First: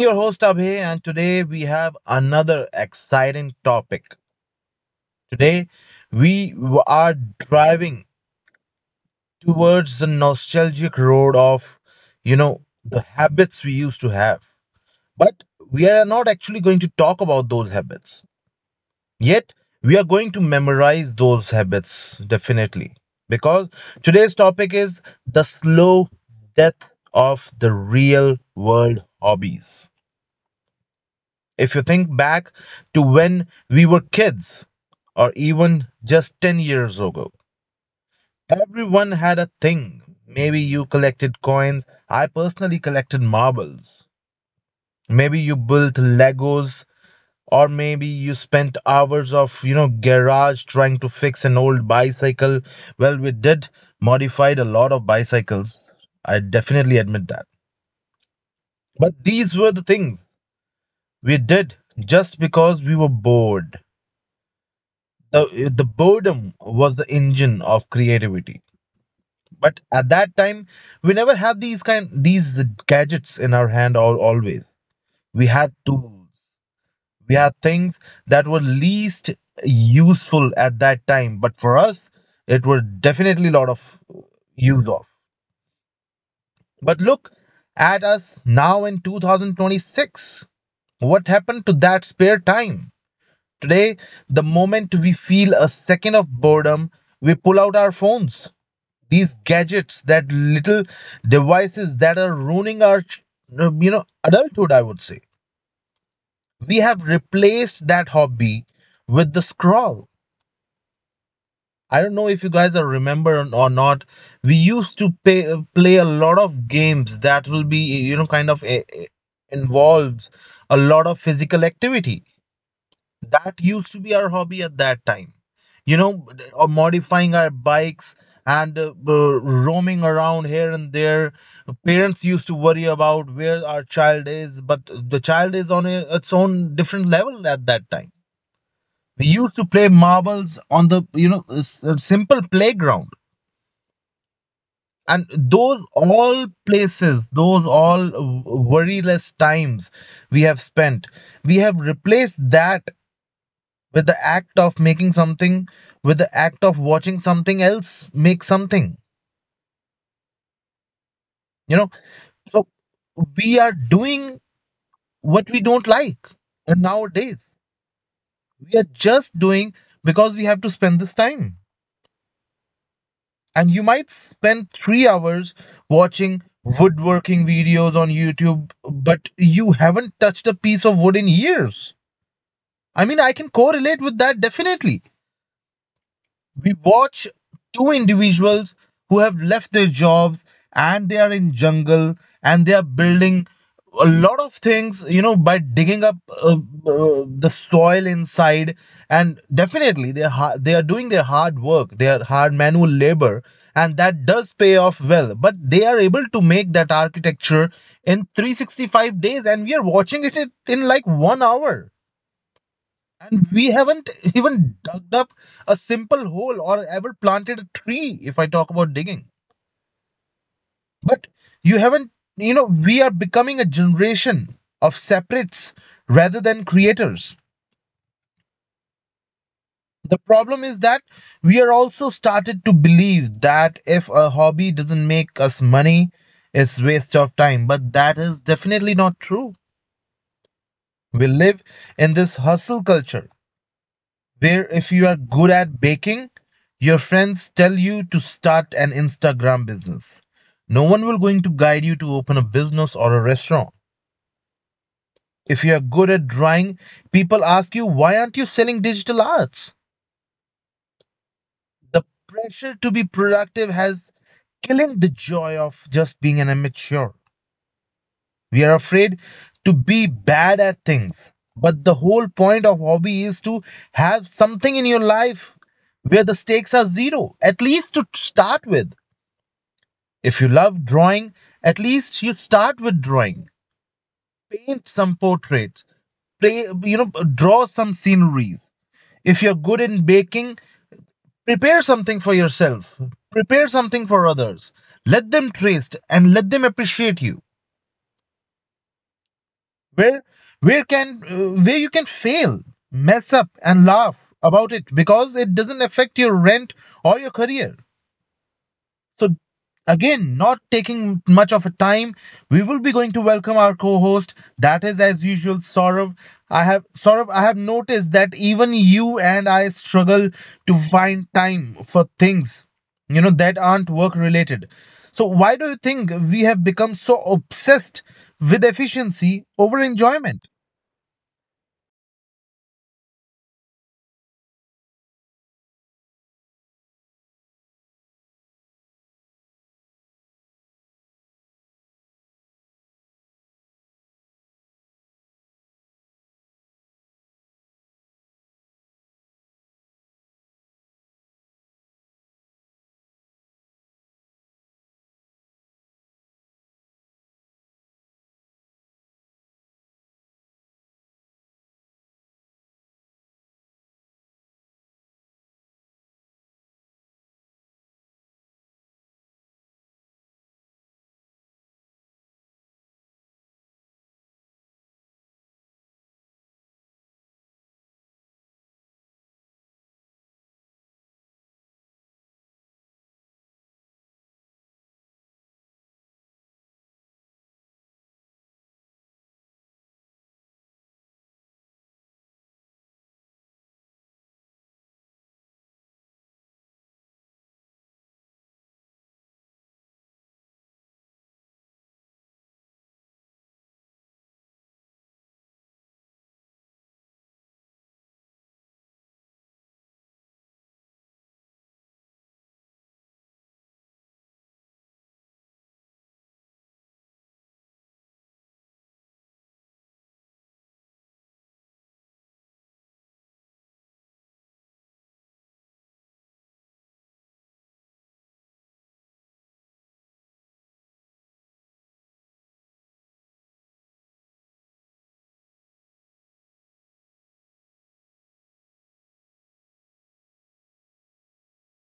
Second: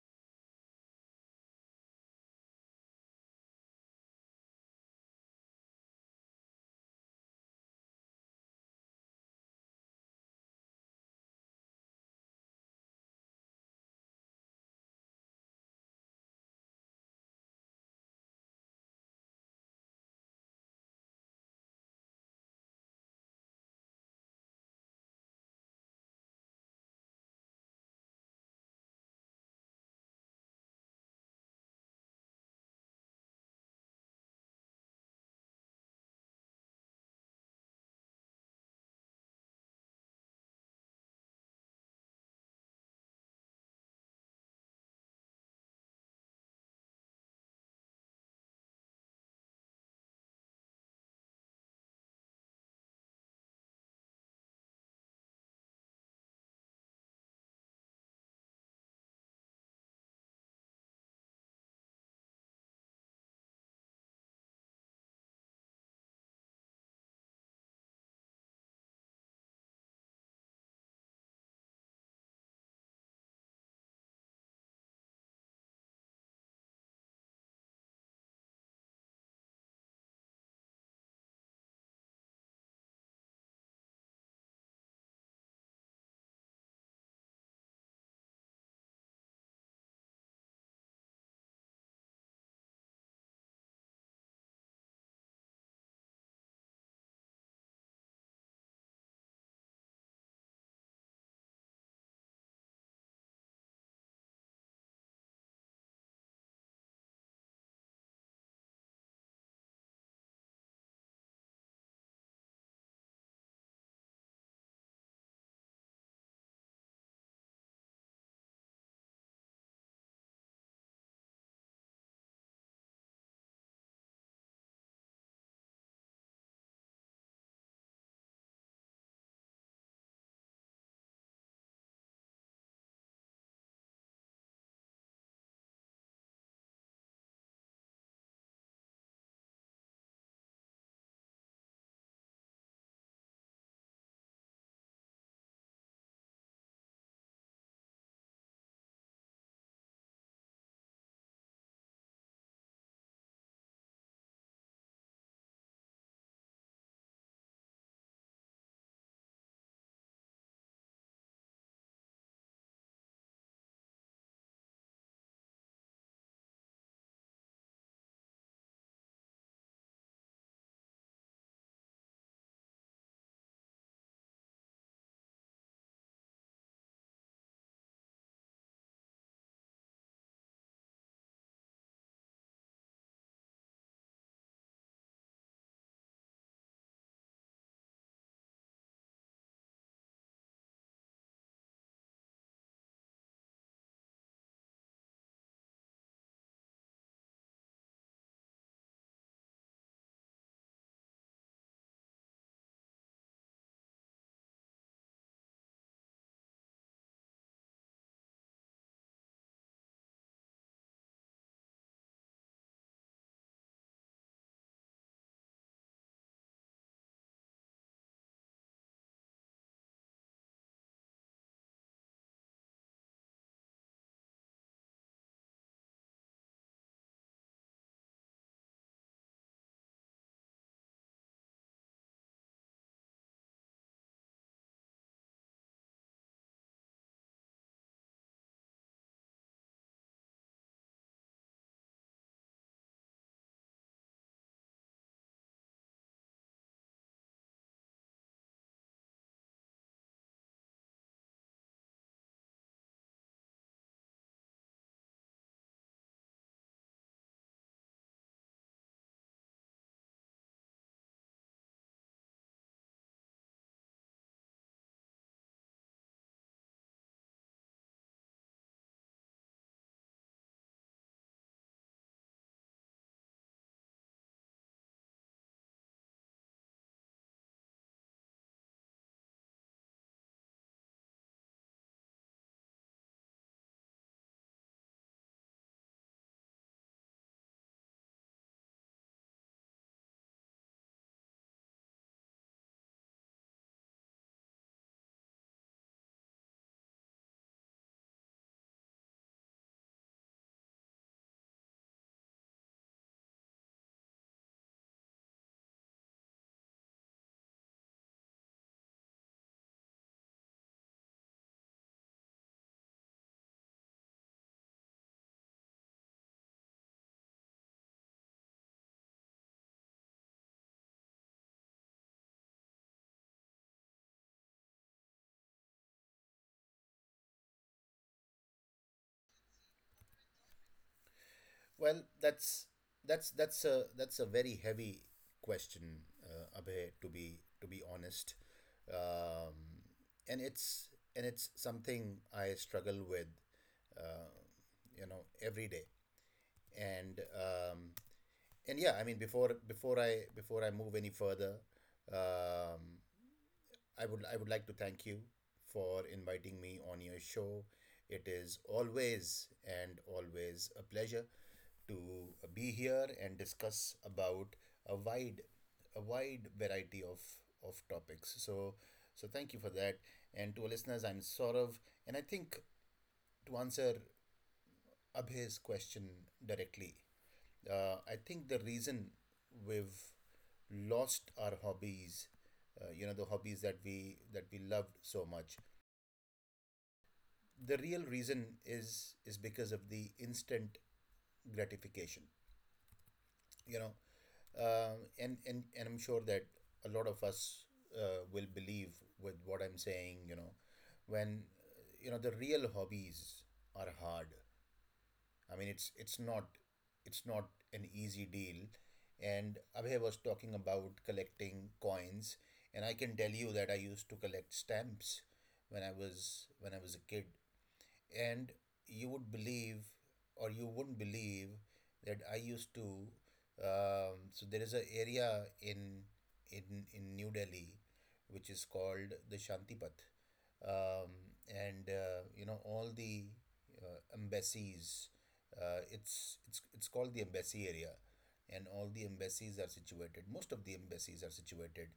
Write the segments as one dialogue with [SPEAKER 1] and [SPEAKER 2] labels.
[SPEAKER 1] your host, Abhay, and today we have another exciting topic. Today, we are driving towards the nostalgic road of, you know, the habits we used to have. But we are not actually going to talk about those habits. Yet, we are going to memorize those habits definitely because today's topic is the slow death of the real world hobbies. If you think back to when we were kids or even just 10 years ago, everyone had a thing. Maybe you collected coins. I personally collected marbles. Maybe you built Legos, or maybe you spent hours of garage trying to fix an old bicycle. Well, we did modified a lot of bicycles. I definitely admit that. But these were the things we did just because we were bored. The boredom was the engine of creativity. But at that time, we never had these gadgets in our hand always. We had tools. We had things that were least useful at that time, but for us, it were definitely a lot of use of. But look at us now in 2026. What happened to that spare time? Today, the moment we feel a second of boredom, we pull out our phones. These gadgets, that little devices that are ruining our, adulthood, I would say. We have replaced that hobby with the scroll. I don't know if you guys are remember or not. We used to play a lot of games that will be, kind of involves a lot of physical activity. That used to be our hobby at that time. You know, or modifying our bikes and roaming around here and there. Parents used to worry about where our child is, but the child is on its own different level at that time. We used to play marbles on the, simple playground, and those all places, worryless times we have spent. We have replaced that with the act of making something, with the act of watching something else make something, you know so we are doing what we don't like. And nowadays, we are just doing because we have to spend this time. And you might spend 3 hours watching woodworking videos on YouTube, but you haven't touched a piece of wood in years. I mean, I can correlate with that definitely. We watch two individuals who have left their jobs, and they are in jungle, and they are building a lot of things, by digging up uh, the soil inside. And definitely, they are doing their hard work, their hard manual labor, and that does pay off well. But they are able to make that architecture in 365 days, and we are watching it in like 1 hour. And we haven't even dug up a simple hole or ever planted a tree, if I talk about digging. But you haven't, we are becoming a generation of separates rather than creators. The problem is that we are also started to believe that if a hobby doesn't make us money, it's waste of time. But that is definitely not true. We live in this hustle culture where if you are good at baking, your friends tell you to start an Instagram business. No one will going to guide you to open a business or a restaurant. If you are good at drawing, people ask you why aren't you selling digital arts? The pressure to be productive has killing the joy of just being an amateur. We are afraid to be bad at things. But the whole point of hobby is to have something in your life where the stakes are zero, at least to start with. If you love drawing, at least you start with drawing. Paint some portraits, play, draw some sceneries. If you're good in baking, prepare something for yourself, prepare something for others. Let them taste and let them appreciate you. Where where can where you can fail, mess up, and laugh about it because it doesn't affect your rent or your career. So, again, not taking much of a time, we will be going to welcome our co-host, that is as usual, Saurav. I have Saurav, I have noticed that even you and I struggle to find time for things, that aren't work related. So why do you think we have become so obsessed with efficiency over enjoyment?
[SPEAKER 2] Well, that's a very heavy question, Abhay. To be honest, um, and it's and it's something I struggle with, uh, you know, every day. And um, and yeah, I mean, before I move any further, um, I would like to thank you for inviting me on your show. It is always and always a pleasure to be here and discuss about a wide a wide variety of topics. So thank you for that. And to our listeners, I'm Saurav, and I think to answer Abhay's question directly. I think the reason we've lost our hobbies, you know, the hobbies that we loved so much, the real reason is because of the instant gratification. You know, and I'm sure that a lot of us will believe with what I'm saying. You know, when you know the real hobbies are hard. I mean, it's not an easy deal. And Abhay was talking about collecting coins, and I can tell you that I used to collect stamps when I was a kid and you would believe or you wouldn't believe that I used to. So there is an area in in New Delhi, which is called the Shantipath, um, and you know all the embassies. It's called the embassy area, and all the embassies are situated. Most of the embassies are situated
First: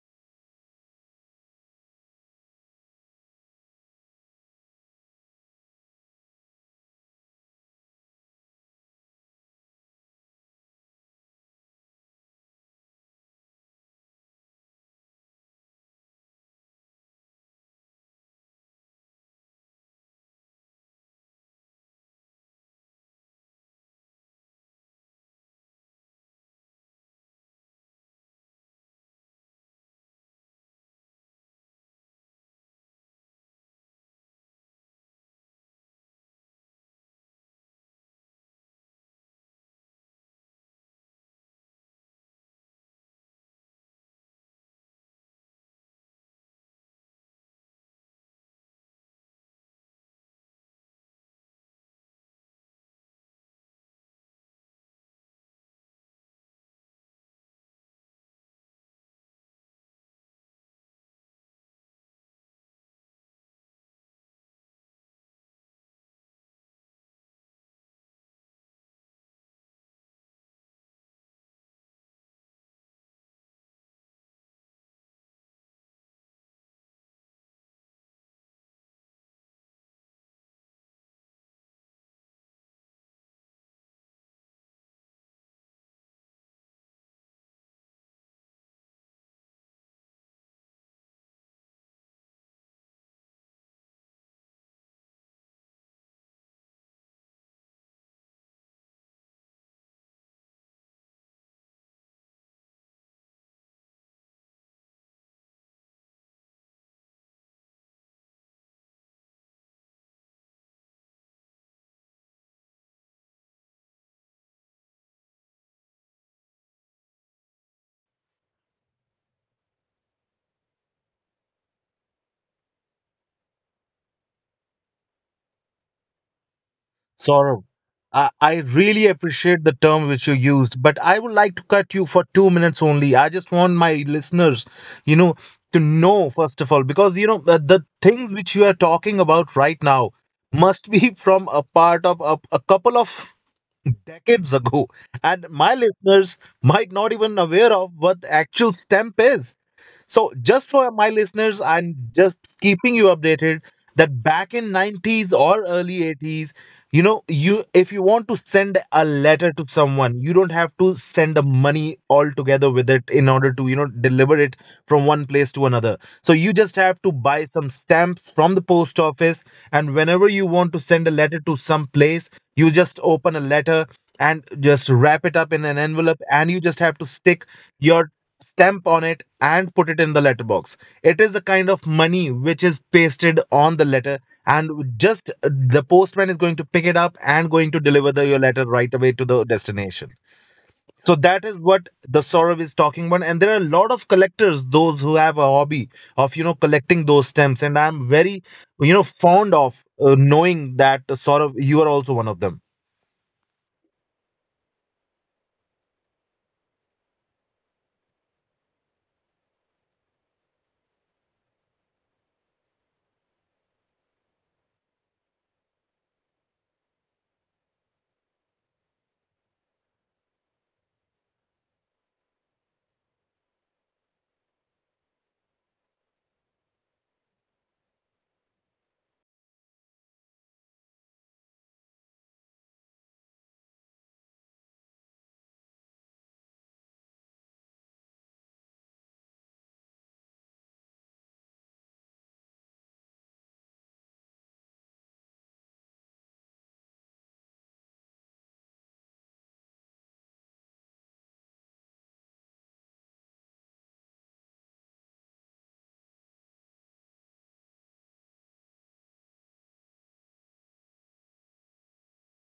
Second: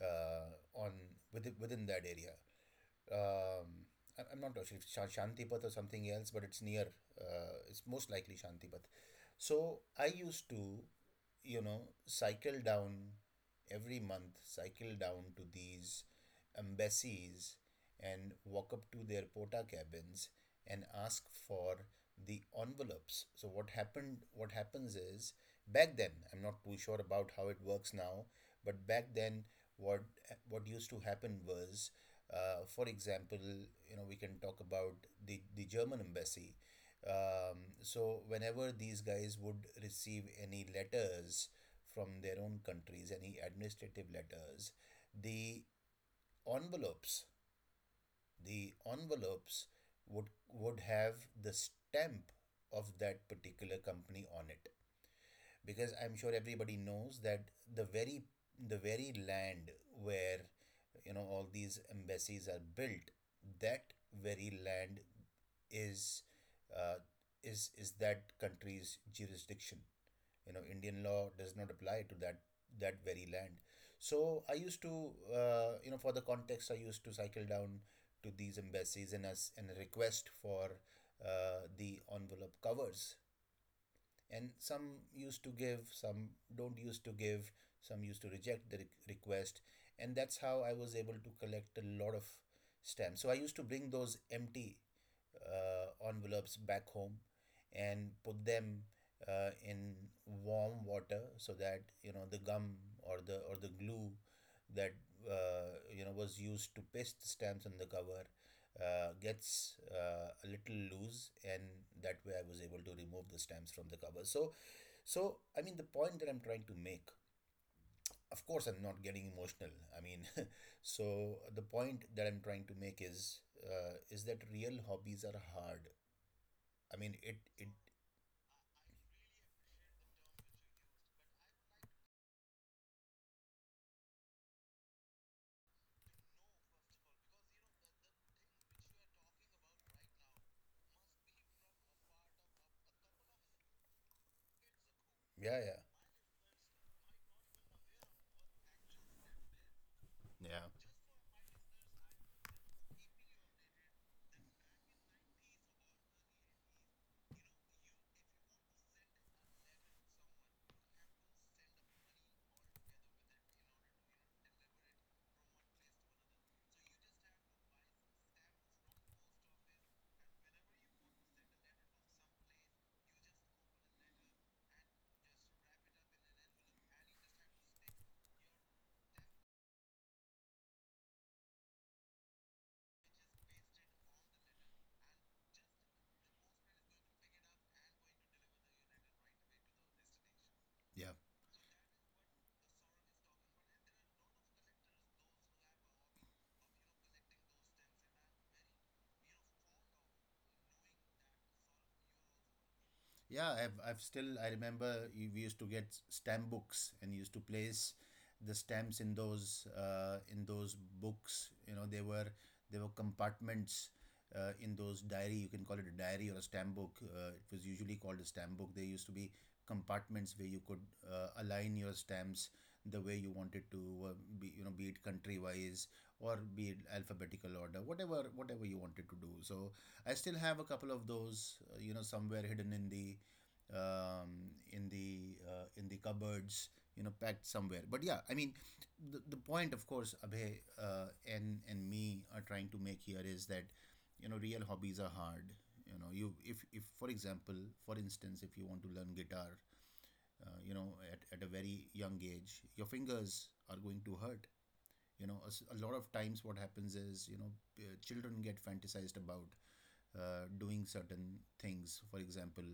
[SPEAKER 2] on within that area. Um, I- I'm not sure if Shantipat or something else, but it's near. It's most likely Shantipath. So I used to, you know, cycle down every month, cycle down to these embassies and walk up to their pota cabins and ask for the envelopes. So what happened? What happens is back then, I'm not too sure about how it works now, but back then what what used to happen was, for example, you know, we can talk about the German embassy. So, whenever these guys would receive any letters from their own countries, any administrative letters, the envelopes, the envelopes would have the stamp of that particular company on it, because I'm sure everybody knows that the very the very land where, you know, all these embassies are built, that very land is, uh, is that country's jurisdiction. You know, Indian law does not apply to that very land. So I used to, you know, for the context, I used to cycle down to these embassies and as and request for the envelope covers, and some used to give, some don't used to give, some used to reject the request, and that's how I was able to collect a lot of stamps. So I used to bring those empty envelopes back home and put them in warm water so that, you know, the gum or the glue that, you know, was used to paste the stamps on the cover, gets a little loose, and that way I was able to remove the stamps from the cover. So I mean, the point that I'm trying to make, of course, I'm not getting emotional, I mean so the point that I'm trying to make is, is that real hobbies are hard. I mean, it
[SPEAKER 1] Saurabh,
[SPEAKER 2] it
[SPEAKER 1] I really appreciate the term which you used, but I would like to cut you for 2 minutes only. I just want my listeners, you know, to know first of all, because you know the things which you are talking about right now must be from a part of a couple of decades ago, and my
[SPEAKER 2] yeah
[SPEAKER 1] listeners might not even aware of what actual stamp is. So
[SPEAKER 2] yeah yeah
[SPEAKER 1] just for my listeners, I'm just keeping you updated that back in 90s or early 80s, you know, you if you want to send a letter to someone, you don't have to send the money altogether with it in order to, deliver it from one place to another. So you just have to buy some stamps from the post office, and whenever you want to send a letter to some place, you just open a letter and just wrap it up in an envelope, and you just have to stick your stamp on it and put it in the letterbox. It is a kind of money which is pasted on the letter, and just the postman is going to pick it up and going to deliver the, your letter right away to the destination.
[SPEAKER 2] yeah.
[SPEAKER 1] So that is what the Saurav is talking about, and there are a lot of collectors, those who have a hobby of collecting those stamps, and I'm very fond of knowing that Saurav, you are also one of them.
[SPEAKER 2] Yeah, I've still, I remember we used to get stamp books and used to place the stamps in those, in those books. You know, they were compartments in those diary. You can call it a diary or a stamp book. It was usually called a stamp book. There used to be compartments where you could align your stamps the way you wanted to, be, you know, be it country wise or be it alphabetical order, whatever whatever you wanted to do. So I still have a couple of those, you know, somewhere hidden in the, in the, in the cupboards, you know, packed somewhere. But yeah, I mean, the point, of course, Abhay and me are trying to make here is that, you know, real hobbies are hard. You know, you if for example, for instance, if you want to learn guitar, you know, at a very young age, your fingers are going to hurt. You know, a lot of times what happens is, you know, children get fantasized about doing certain things. For example,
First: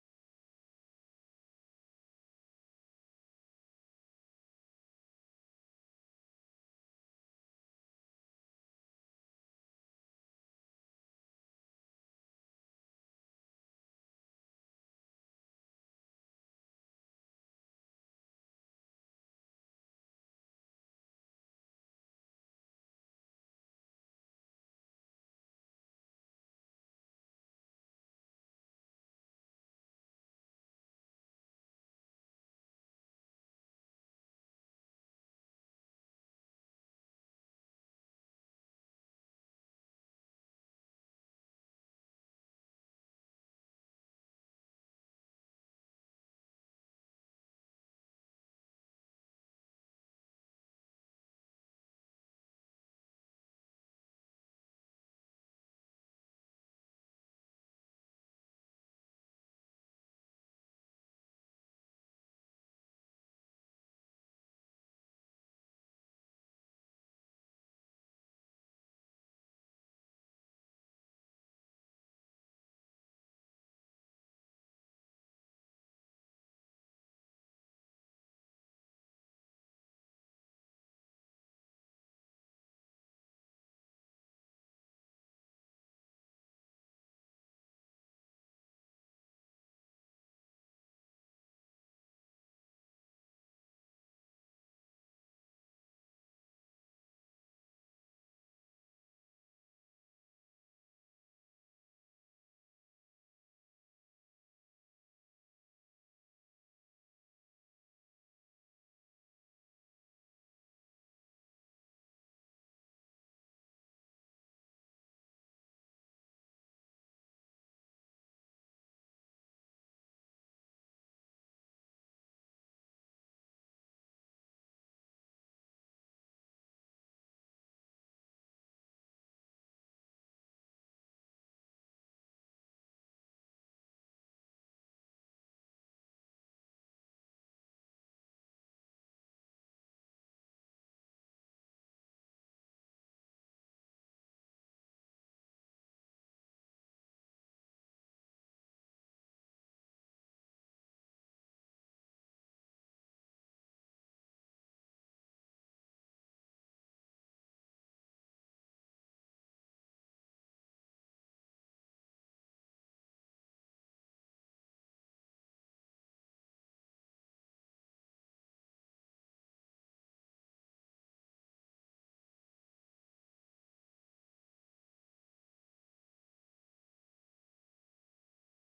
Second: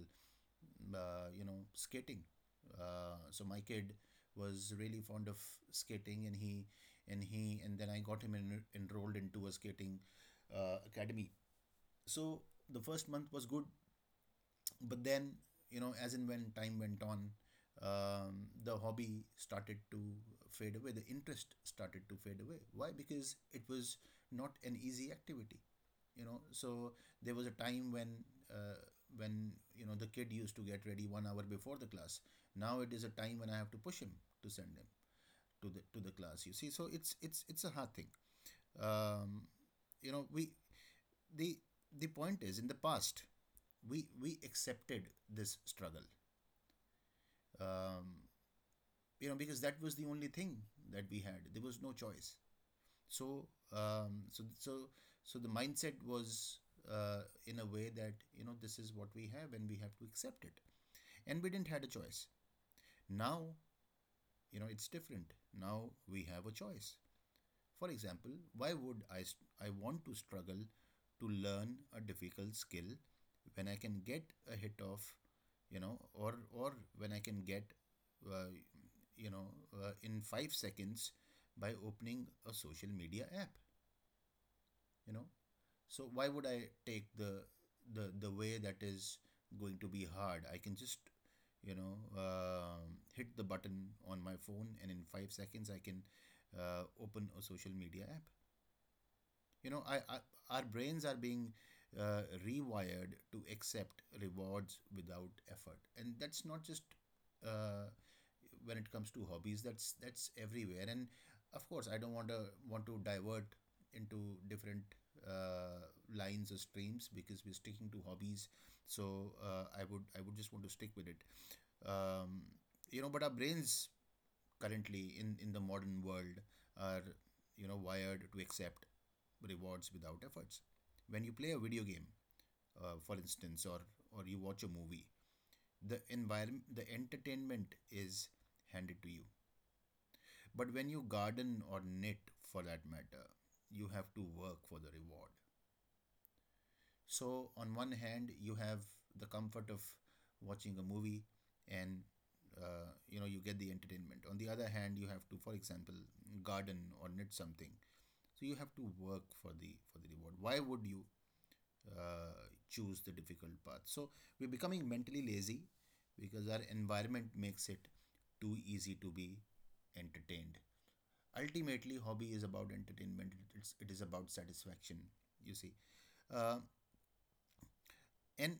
[SPEAKER 2] you know, skating. So my kid was really fond of skating and he and he and then I got him enrolled into a skating academy. So the first month was good, but then, you know, as and when time went on, the hobby started to fade away, the interest started to fade away. Why? Because it was not an easy activity, you know. So there was a time when, uh, you know, the kid used to get ready 1 hour before the class. Now it is a time when I have to push him to send him to the class, you see. So it's a hard thing. um, you know, we, the the point is, in the past we accepted this struggle, um, you know, because that was the only thing that we had, there was no choice. So um, so so so the mindset was, in a way that, you know, this is what we have and we have to accept it, and we didn't had a choice. Now, you know, it's different. Now we have a choice. For example, why would I want to struggle to learn a difficult skill when I can get a hit of, you know, or when I can get, uh, you know, in 5 seconds by opening a social media app, you know. So why would I take the way that is going to be hard? I can just, you know, hit the button on my phone, and in 5 seconds I can open a social media app, you know. Our brains are being rewired to accept rewards without effort, and that's not just uh, when it comes to hobbies. That's everywhere. And of course, I don't want to divert into different uh, lines or streams, because we're sticking to hobbies. So I would just want to stick with it. Um, you know, but our brains currently in the modern world are, you know, wired to accept rewards without efforts. When you play a video game, for instance, or you watch a movie, the environment, the entertainment is handed to you. But when you garden or knit, for that matter, you have to work for the reward. So on one hand, you have the comfort of watching a movie, and, you know, you get the entertainment. On the other hand, you have to, for example, garden or knit something. So you have to work for the reward. Why would you choose the difficult path? So we're becoming mentally lazy because our environment makes it too easy to be entertained. Ultimately, hobby is about entertainment. It is about satisfaction. You see, uh, and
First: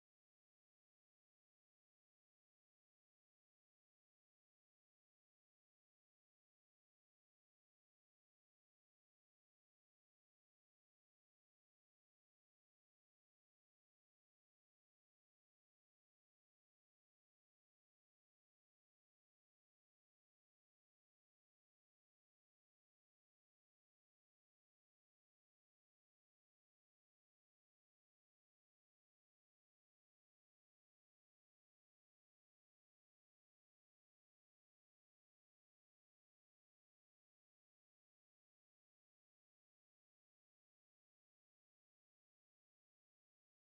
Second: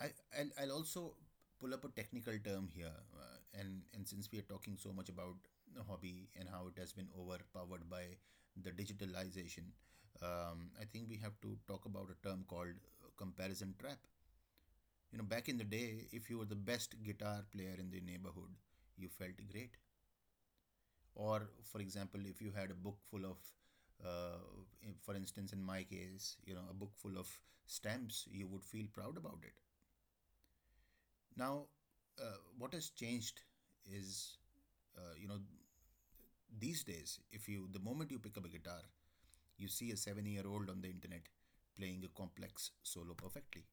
[SPEAKER 2] I I'll also pull up a technical term here, and since we are talking so much about hobby and how it has been overpowered by the digitalization, I think we have to talk about a term called comparison trap. You know, back in the day, if you were the best guitar player in the neighborhood, you felt great. Or, for example, if you had a book full of, uh, for instance, in my case, you know, a book full of stamps, you would feel proud about it. Now, what has changed is, you know, these days, if you, the moment you pick up a guitar, you see a 7 year old on the internet playing a complex solo perfectly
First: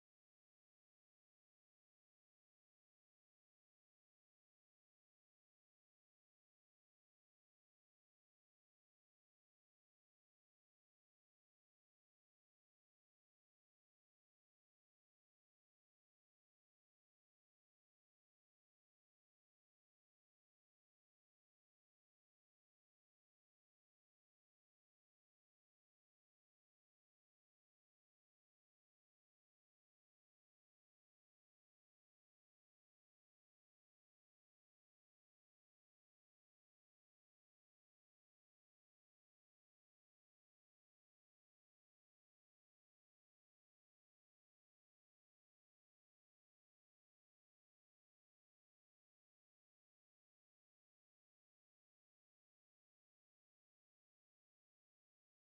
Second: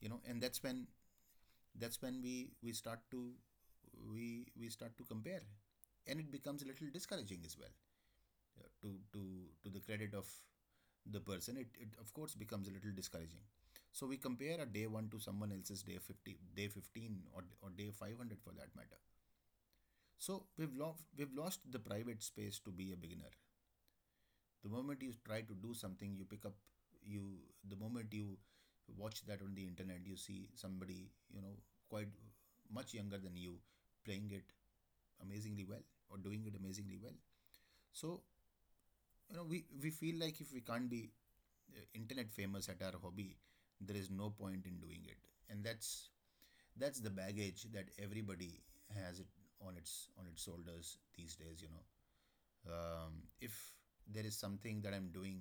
[SPEAKER 2] you know And that's when we start to we start to compare, and it becomes a little discouraging as well. uh, to to to the credit of the person, it of course becomes a little discouraging. So we compare a day 1 to someone else's day 50, day 15, or day 500 for that matter. So we've lost the private space to be a beginner. The moment you try to do something, you pick up you the moment you watch that on the internet, you see somebody, you know, quite much younger than you, playing it amazingly well or doing it amazingly well. So, you know, we feel like if we can't be internet famous at our hobby, there is no point in doing it. And that's that's the baggage that everybody has it on its shoulders these days. If there is something that I'm doing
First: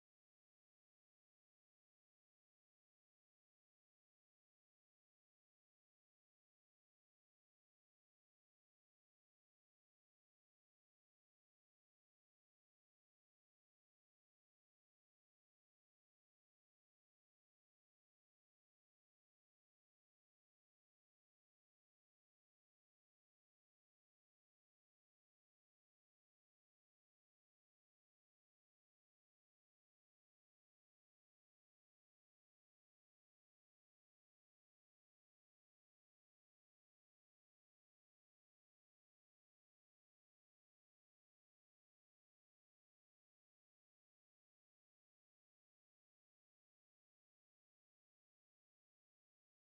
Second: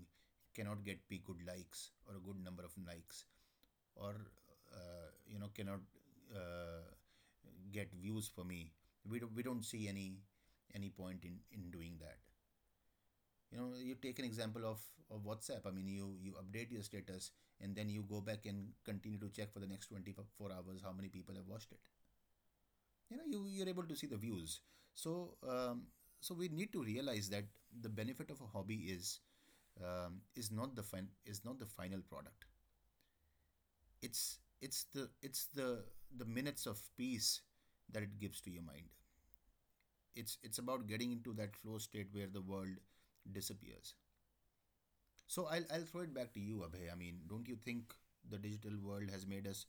[SPEAKER 2] cannot get p good likes or a good number of likes, or cannot uh, get views for me, we don't see any point in doing that. You know, you take an example of WhatsApp. I mean, you update your status and then you go back and continue to check for the next 24 hours how many people have watched it. You know, you're able to see the views. So um, so we need to realize that the benefit of a hobby is, is not the is not the final product. It's the minutes of peace that it gives to your mind. It's about getting into that flow state where the world disappears. So I'll throw it back to you, Abhay. I mean, don't you think the digital world has made us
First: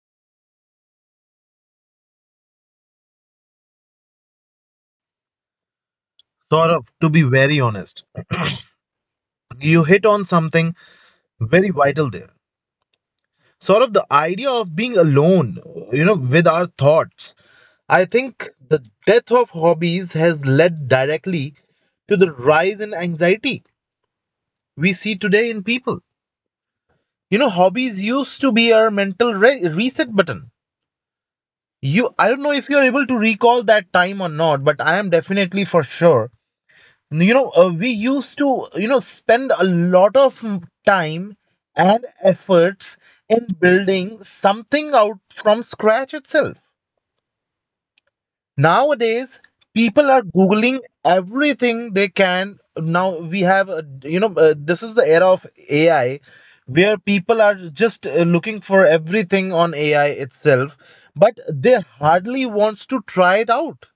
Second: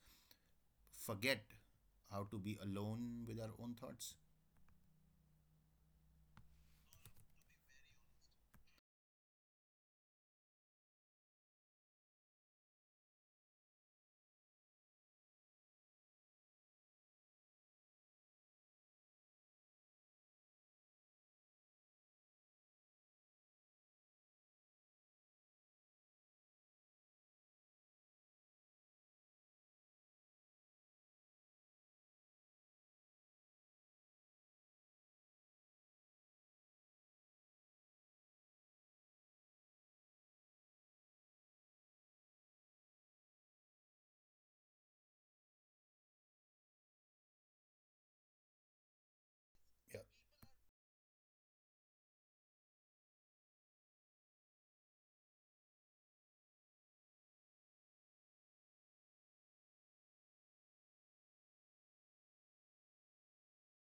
[SPEAKER 2] forget how to be alone with our own thoughts?
[SPEAKER 1] Saurav, to be very honest, you hit on something very vital there. Sort of the idea of being alone, with our thoughts. I think the death of hobbies has led directly to the rise in anxiety we see today in people. You know, hobbies used to be our mental reset button. You, I don't know if you're able to recall that time or not, but I am definitely for sure. We used to, spend a lot of time and efforts in building something out from scratch itself. Nowadays,
[SPEAKER 2] Yeah.
[SPEAKER 1] people are googling everything they can. Now we have this is the era of AI, where people are just looking for everything on AI itself, but they hardly wants to try it out.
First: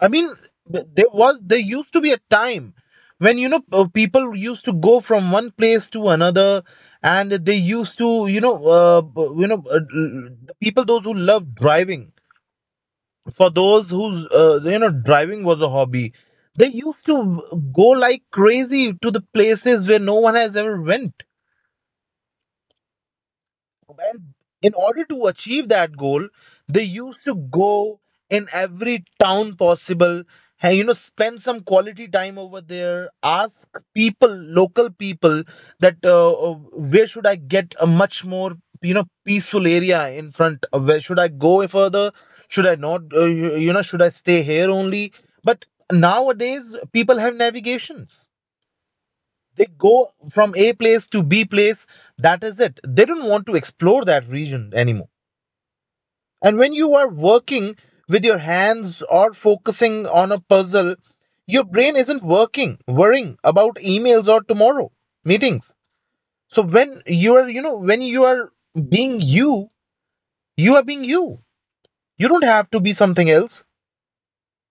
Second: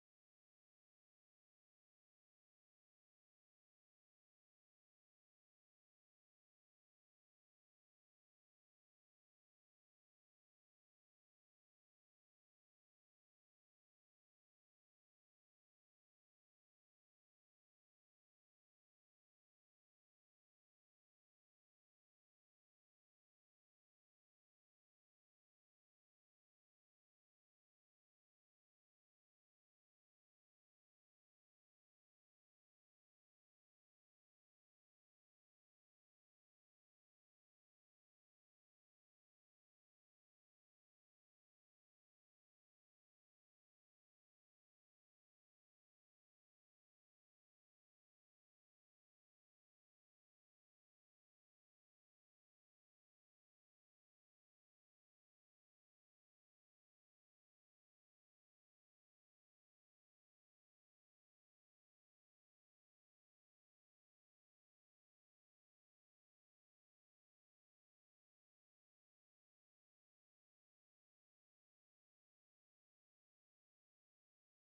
[SPEAKER 1] I mean, there used to be a time when people used to go from one place to another, and they used to you know b- you know l- l- the people those who love driving, for those whose driving was a hobby, they used to go like crazy to the places where no one has ever went. And in order to achieve that goal, they used to go in every town possible, and spend some quality time over there, ask people, local people, that where should I get a much more, peaceful area in front? Where should I go further? Should I not, should I stay here only? But nowadays, people have navigations. They go from a place to b place, that is it. They don't want to explore that region anymore. And when you are working with your hands or focusing on a puzzle, your brain isn't working worrying about emails or tomorrow meetings. So when you are, when you are being you, you are being you, you don't have to be something else.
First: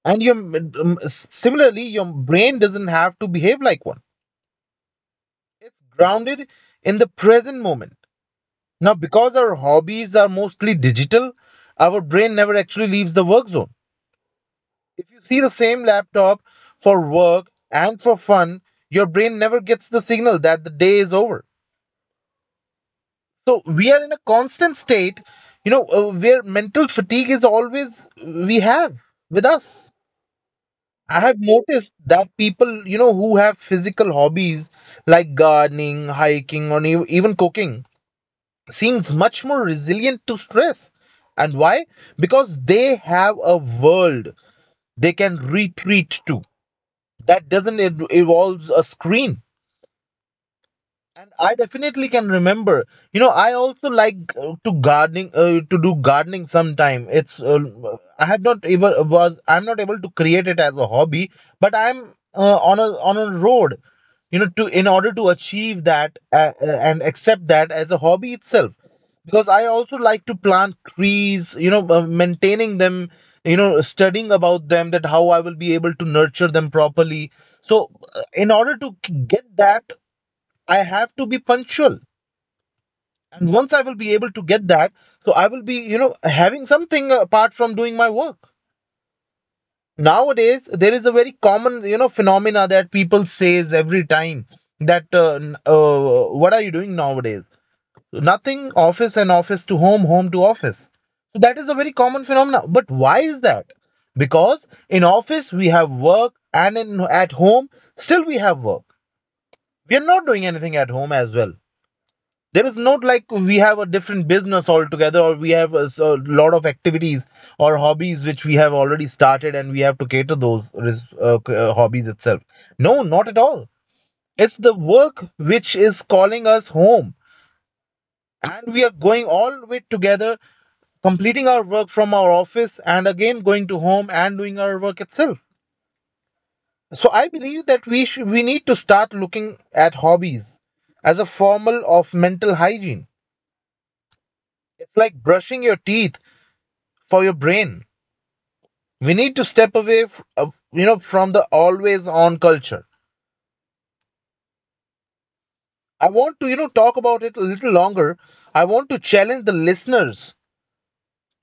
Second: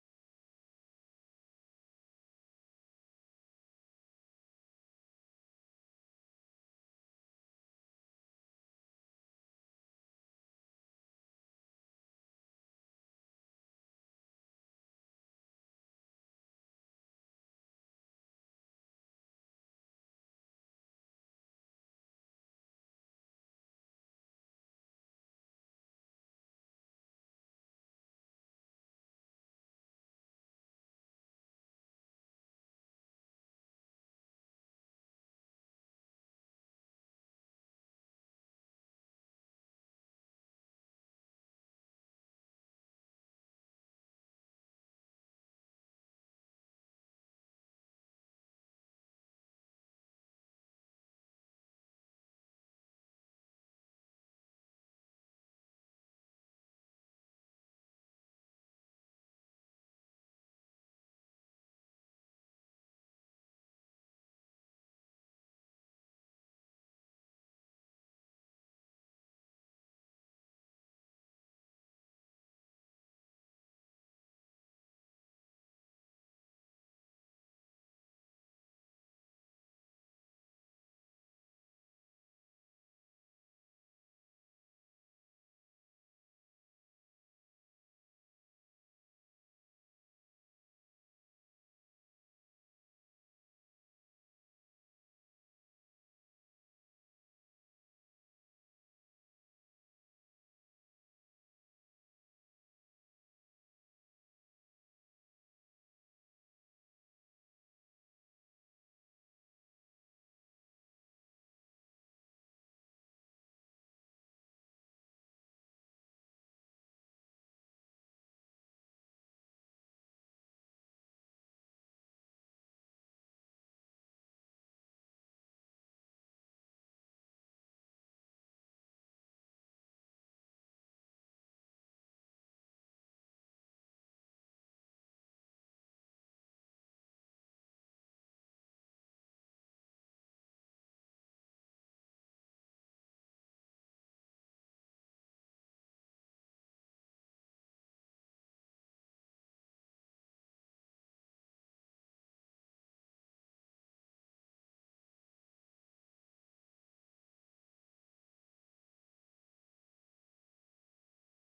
[SPEAKER 1] And your similarly, your brain doesn't have to behave like one. It's grounded in the present moment. Now, because our hobbies are mostly digital, our brain never actually leaves the work zone. If you see the same laptop for work and for fun, your brain never gets the signal that the day is over. So, we are in a constant state, where mental fatigue is always we have with us. I have noticed that people, who have physical hobbies like gardening, hiking, or even cooking seems much more resilient to stress. And why? Because they have a world they can retreat to that doesn't involve a screen. And I definitely can remember. You know, I also like to gardening to do gardening sometime. It's I'm not able to create it as a hobby, but I'm on a road, you know, to in order to achieve that and accept that as a hobby itself. Because I also like to plant trees, maintaining them, you know, studying about them, that how I will be able to nurture them properly. So, in order to get that I have to be punctual. And once I will be able to get that, so I will be, having something apart from doing my work. Nowadays, there is a very common, phenomena that people says every time that what are you doing nowadays? Nothing, office and office to home, home to office. So that is a very common phenomena. But why is that? Because in office we have work and at home still we have work. We are not doing anything at home as well. There is not like we have a different business altogether or we have a lot of activities or hobbies which we have already started and we have to cater those hobbies itself. No, not at all. It's the work which is calling us home, and we are going all the way together, completing our work from our office and again going to home and doing our work itself. So I believe that we need to start looking at hobbies as a formal of mental hygiene. It's like brushing your teeth for your brain. We need to step away, from the always on culture. I want to, talk about it a little longer. I want to challenge the listeners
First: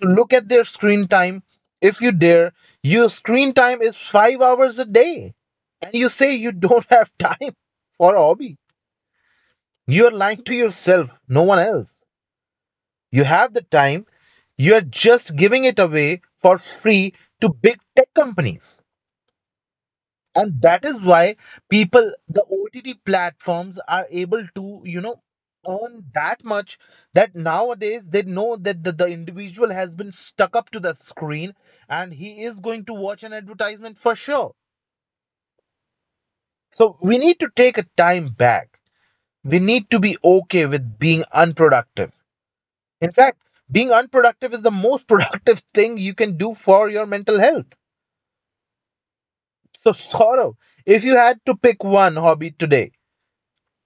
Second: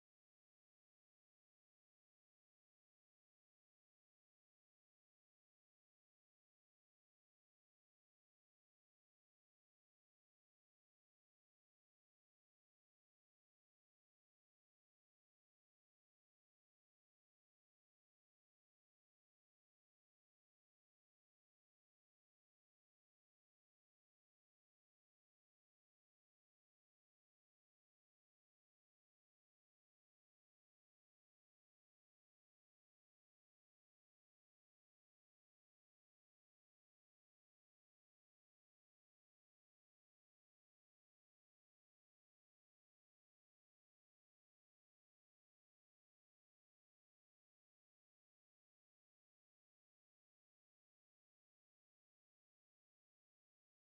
[SPEAKER 1] to look at their screen time. If you dare, your screen time is 5 hours a day, and you say you don't have time for a hobby. You are lying to yourself, no one else. You have the time, you are just giving it away for free to big tech companies. And that is why people the OTT platforms are able to, you know, earn that much, that nowadays they know that the individual has been stuck up to the screen and he is going to watch an advertisement for sure. So we need to take a time back. We need to be okay with being unproductive. In fact, being unproductive is the most productive thing you can do for your mental health. So Sorrow, if you had to pick one hobby today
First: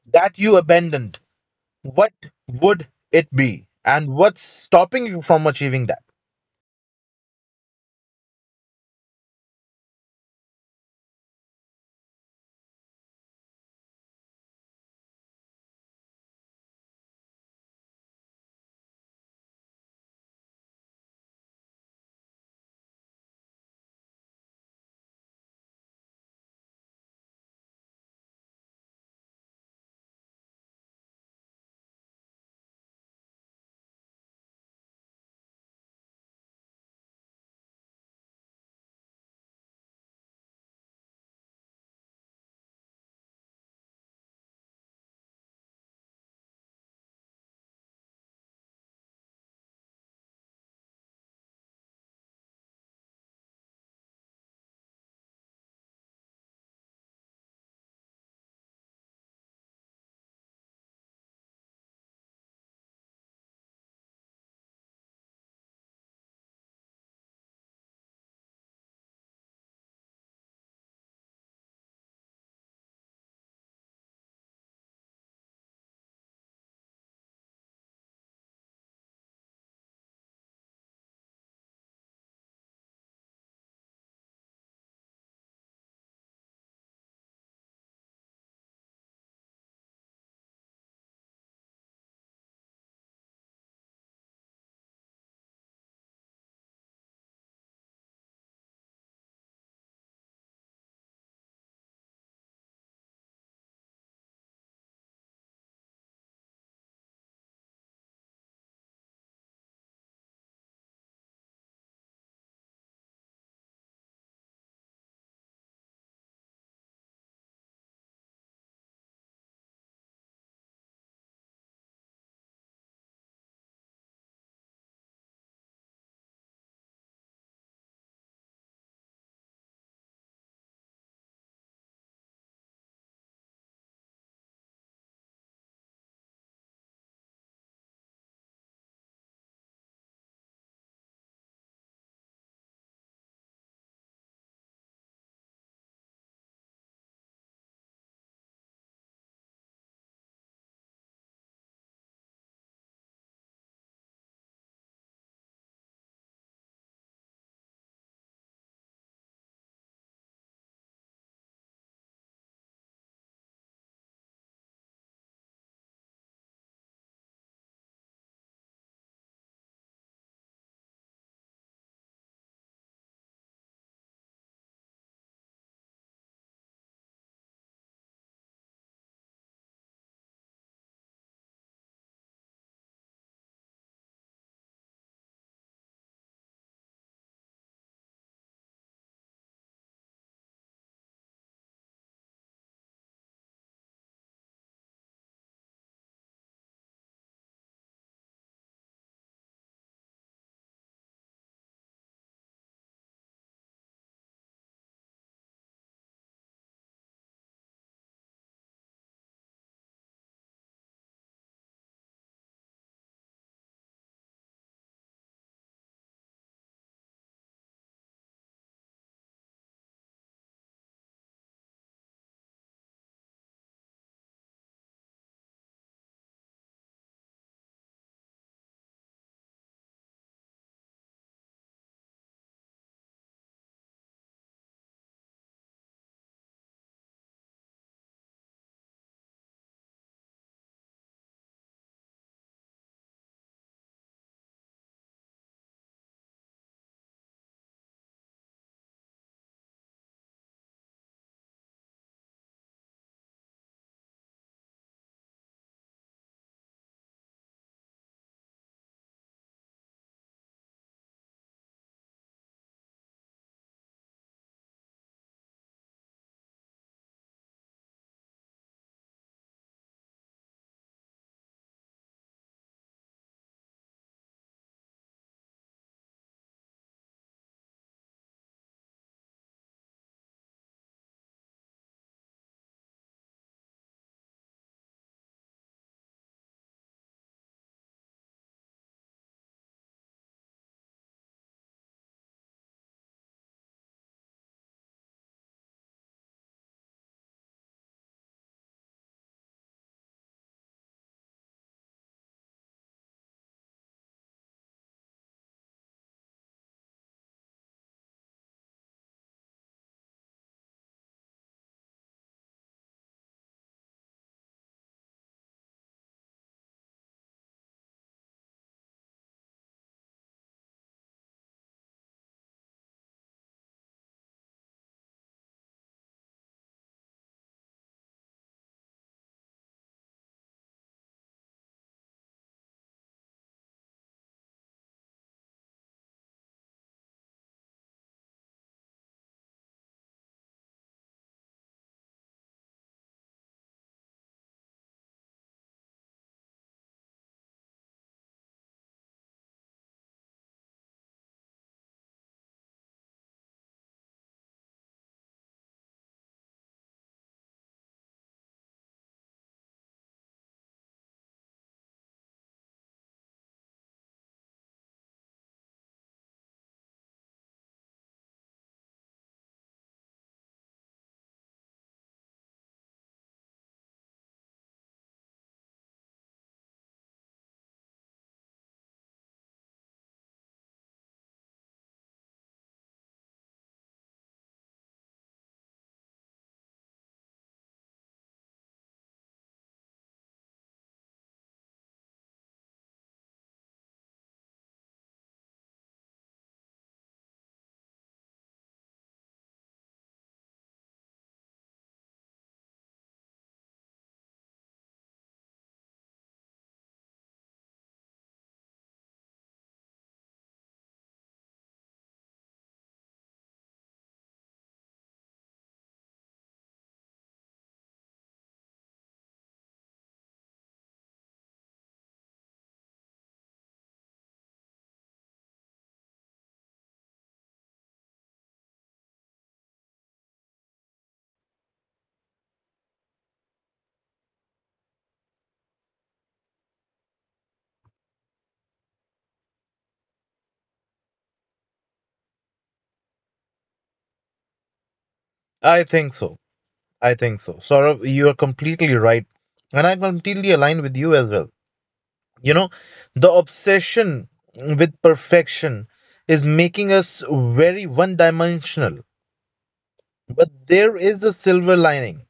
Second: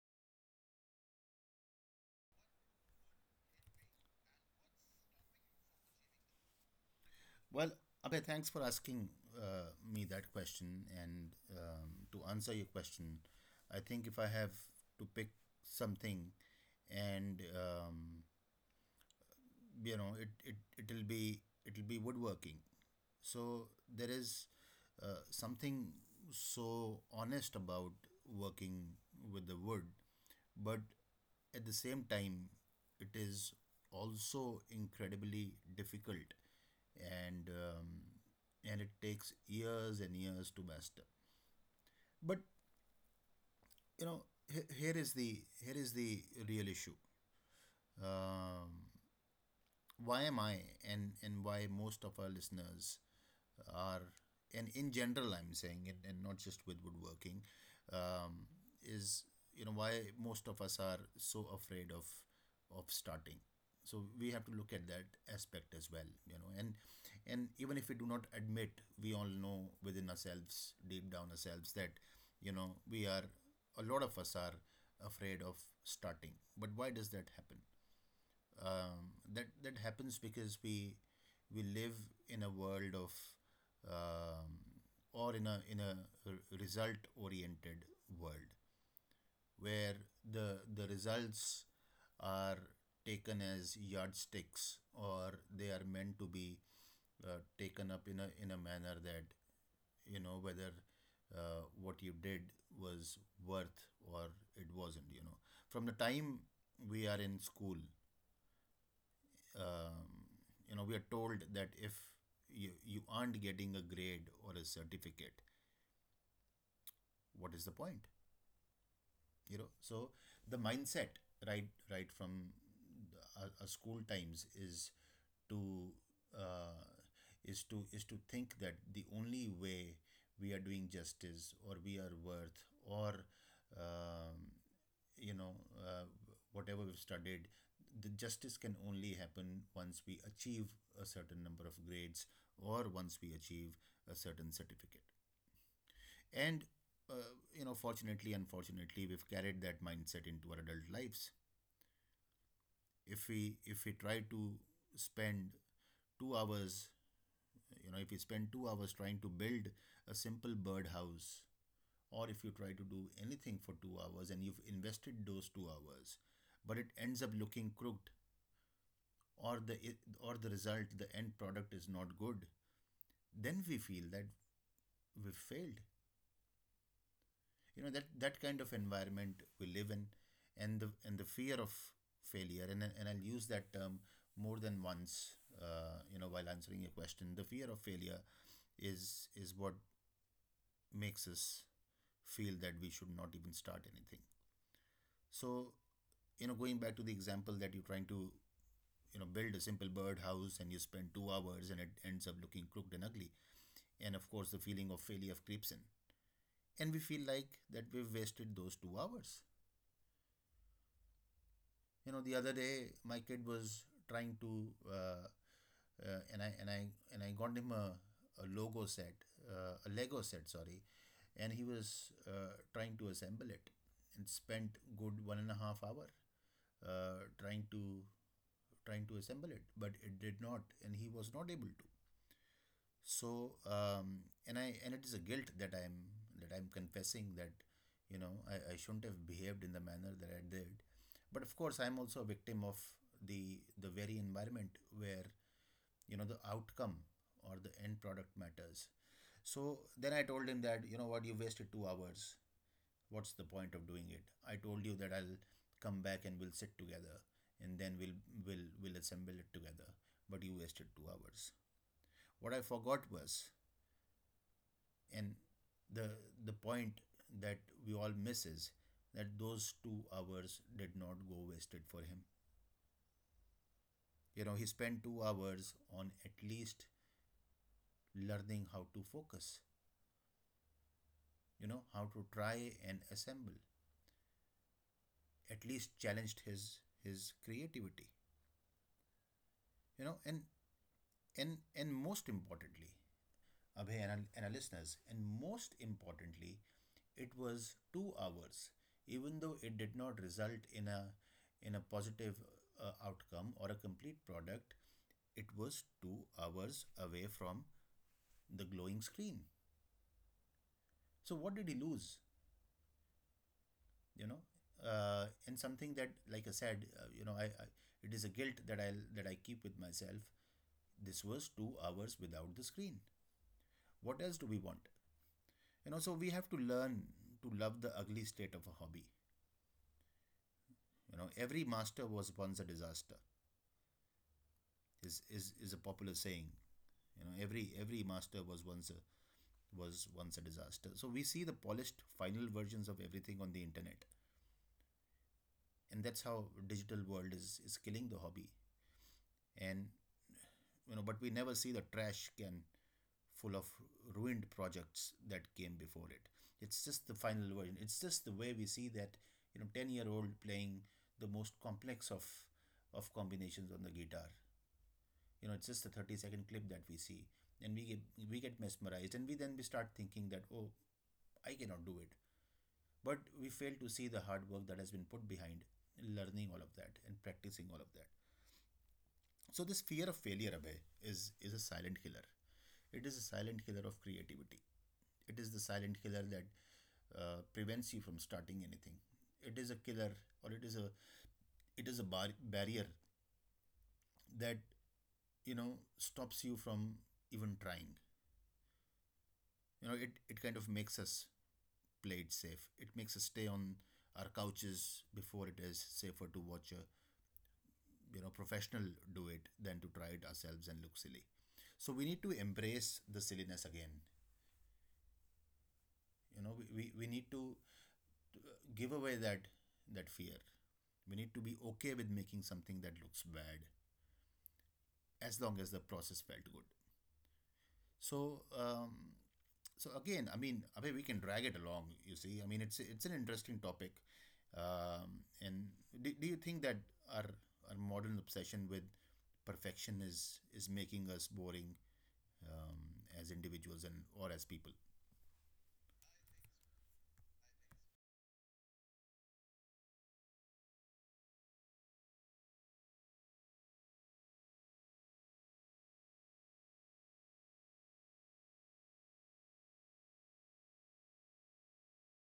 [SPEAKER 1] that you abandoned, what would it be, and what's stopping you from achieving that?
[SPEAKER 2] Well, Abhay, thanks for asking me that question. And to answer your question, I think if I have to pick something, and you know, it'll be woodworking. So there is something so honest about working with the wood, but at the same time, it is also incredibly difficult, and um, and it takes years and years to master. But you know, here is the real issue. Um, why am I, and why most of our listeners are, and in general I'm saying it, and not just with woodworking, um, is, you know, why most of us are so afraid of starting. So we have to look at that aspect as well, you know. And even if we do not admit, we all know within ourselves, deep down ourselves, that, you know, we are, a lot of us are afraid of starting. But why does that happen? That happens because we live in a world of, um, or in a result oriented world where the results are taken as yardsticks, or they are meant to be taken up in a manner that, you know, whether what you did was worth or it wasn't. You know, from the time we are in school, um, you know, we are told that if you aren't getting a grade or a certificate, what is the point? You know, so the mindset right right from our school times is to uh, is to is to think that the only way we are doing justice, or we are worth, or um, you know uh, whatever we've studied, the justice can only happen once we achieve a certain number of grades, or once we achieve a certain certificate. And uh, you know, fortunately unfortunately, we've carried that mindset into our adult lives. If we try to spend 2 hours, you know, if you spend 2 hours trying to build a simple birdhouse, or if you try to do anything for 2 hours and you've invested those 2 hours, but it ends up looking crooked, or the or the result the end product is not good, then we feel that we've failed. You know, that that kind of environment we live in. And the and the fear of failure, and I'll use that term more than once, you know, while answering your question, the fear of failure is what makes us feel that we should not even start anything. So, you know, going back to the example that you're trying to, you know, build a simple birdhouse and you spend 2 hours and it ends up looking crooked and ugly. And of course, the feeling of failure creeps in. And we feel like that we've wasted those 2 hours. You know, the other day my kid was trying to uh, and I and I and I got him a logo set, a Lego set, sorry. And he was trying to assemble it and spent good 1.5 hours uh, trying to trying to assemble it, but it did not and he was not able to. So and I and it is a guilt that I'm that I'm confessing, that, you know, I shouldn't have behaved in the manner that I did. But of course I'm also a victim of the very environment where, you know, the outcome or the end product matters. So then I told him that, you know what, you wasted 2 hours, what's the point of doing it? I told you that I'll come back and we'll sit together, and then we'll assemble it together, but you wasted 2 hours. What I forgot was, and the the point that we all miss is that those 2 hours did not go wasted for him. You know, he spent 2 hours on at least learning how to focus, you know, how to try and assemble, at least challenged his creativity. You know, and most importantly, Abhay, and our listeners. And most importantly, it was 2 hours, even though it did not result in a positive outcome or a complete product. It was 2 hours away from the glowing screen. So what did he lose? You know, and something that, like I said, I, it is a guilt that I keep with myself. This was 2 hours without the screen. What else do we want? You know, so we have to learn to love the ugly state of a hobby. You know, every master was once a disaster. Is a popular saying. You know, every master was once a disaster. So we see the polished final versions of everything on the internet, and that's how digital world is killing the hobby. And you know, but we never see the trash can full of ruined projects that came before it. It's just the final version. It's just the way we see that, you know, 10-year-old playing the most complex of combinations on the guitar. You know, it's just a 30-second clip that we see, and we get mesmerized, and we then we start thinking that, oh, I cannot do it. But we fail to see the hard work that has been put behind learning all of that and practicing all of that. So this fear of failure, Abhay, is a silent killer. It is a silent killer of creativity. It is the silent killer that prevents you from starting anything. It is a killer, or it is a barrier that, you know, stops you from even trying. You know, it kind of makes us play it safe. It makes us stay on our couches before it is safer to watch a, you know, professional do it than to try it ourselves and look silly. So we need to embrace the silliness again. You know, we need to give away that that fear. We need to be okay with making something that looks bad, as long as the process felt good. So, so again, I mean, Abhay, we can drag it along. You see, I mean, it's an interesting topic. And do you think that our our modern obsession with perfection is making us boring, um, as individuals and or as people?
[SPEAKER 1] I think so. I think so, Saurav, you are completely right, and I completely align with you as well. You know, the obsession with perfection is making us very one dimensional. But there is a silver lining.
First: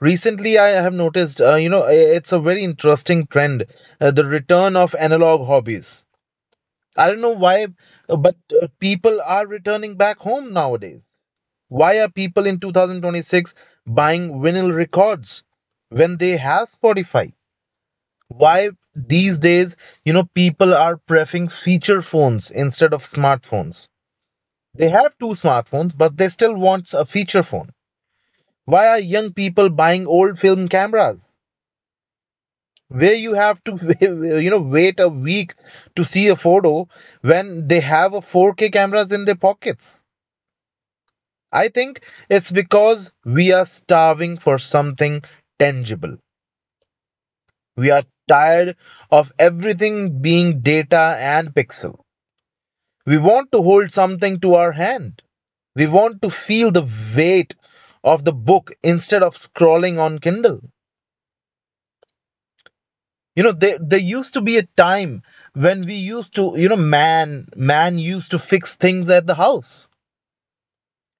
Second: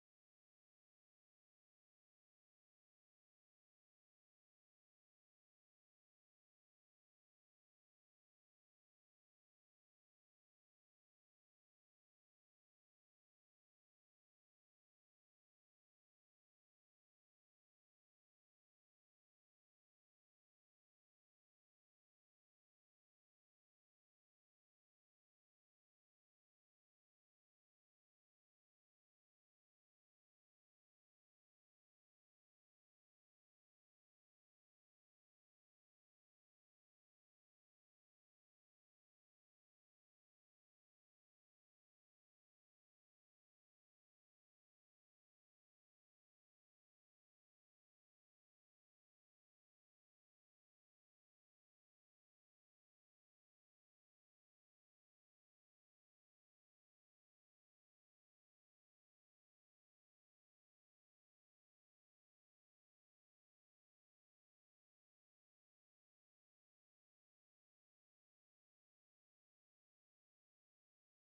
[SPEAKER 1] Recently I have noticed, you know, it's a very interesting trend, the return of analog hobbies. I don't know why, but people are returning back home nowadays. Why are people in 2026 buying vinyl records when they have Spotify? Why these days, you know, people are preferring feature phones instead of smartphones? They have two smartphones, but they still want a feature phone. Why are young people buying old film cameras? Where you have to, you know, wait a week to see a photo when they have a 4K cameras in their pockets? I think it's because we are starving for something tangible. We are tired of everything being data and pixel. We want to hold something to our hand. We want to feel the weight of the book instead of scrolling on Kindle. You know, there used to be a time when we used to, you know, man used to fix things at the house.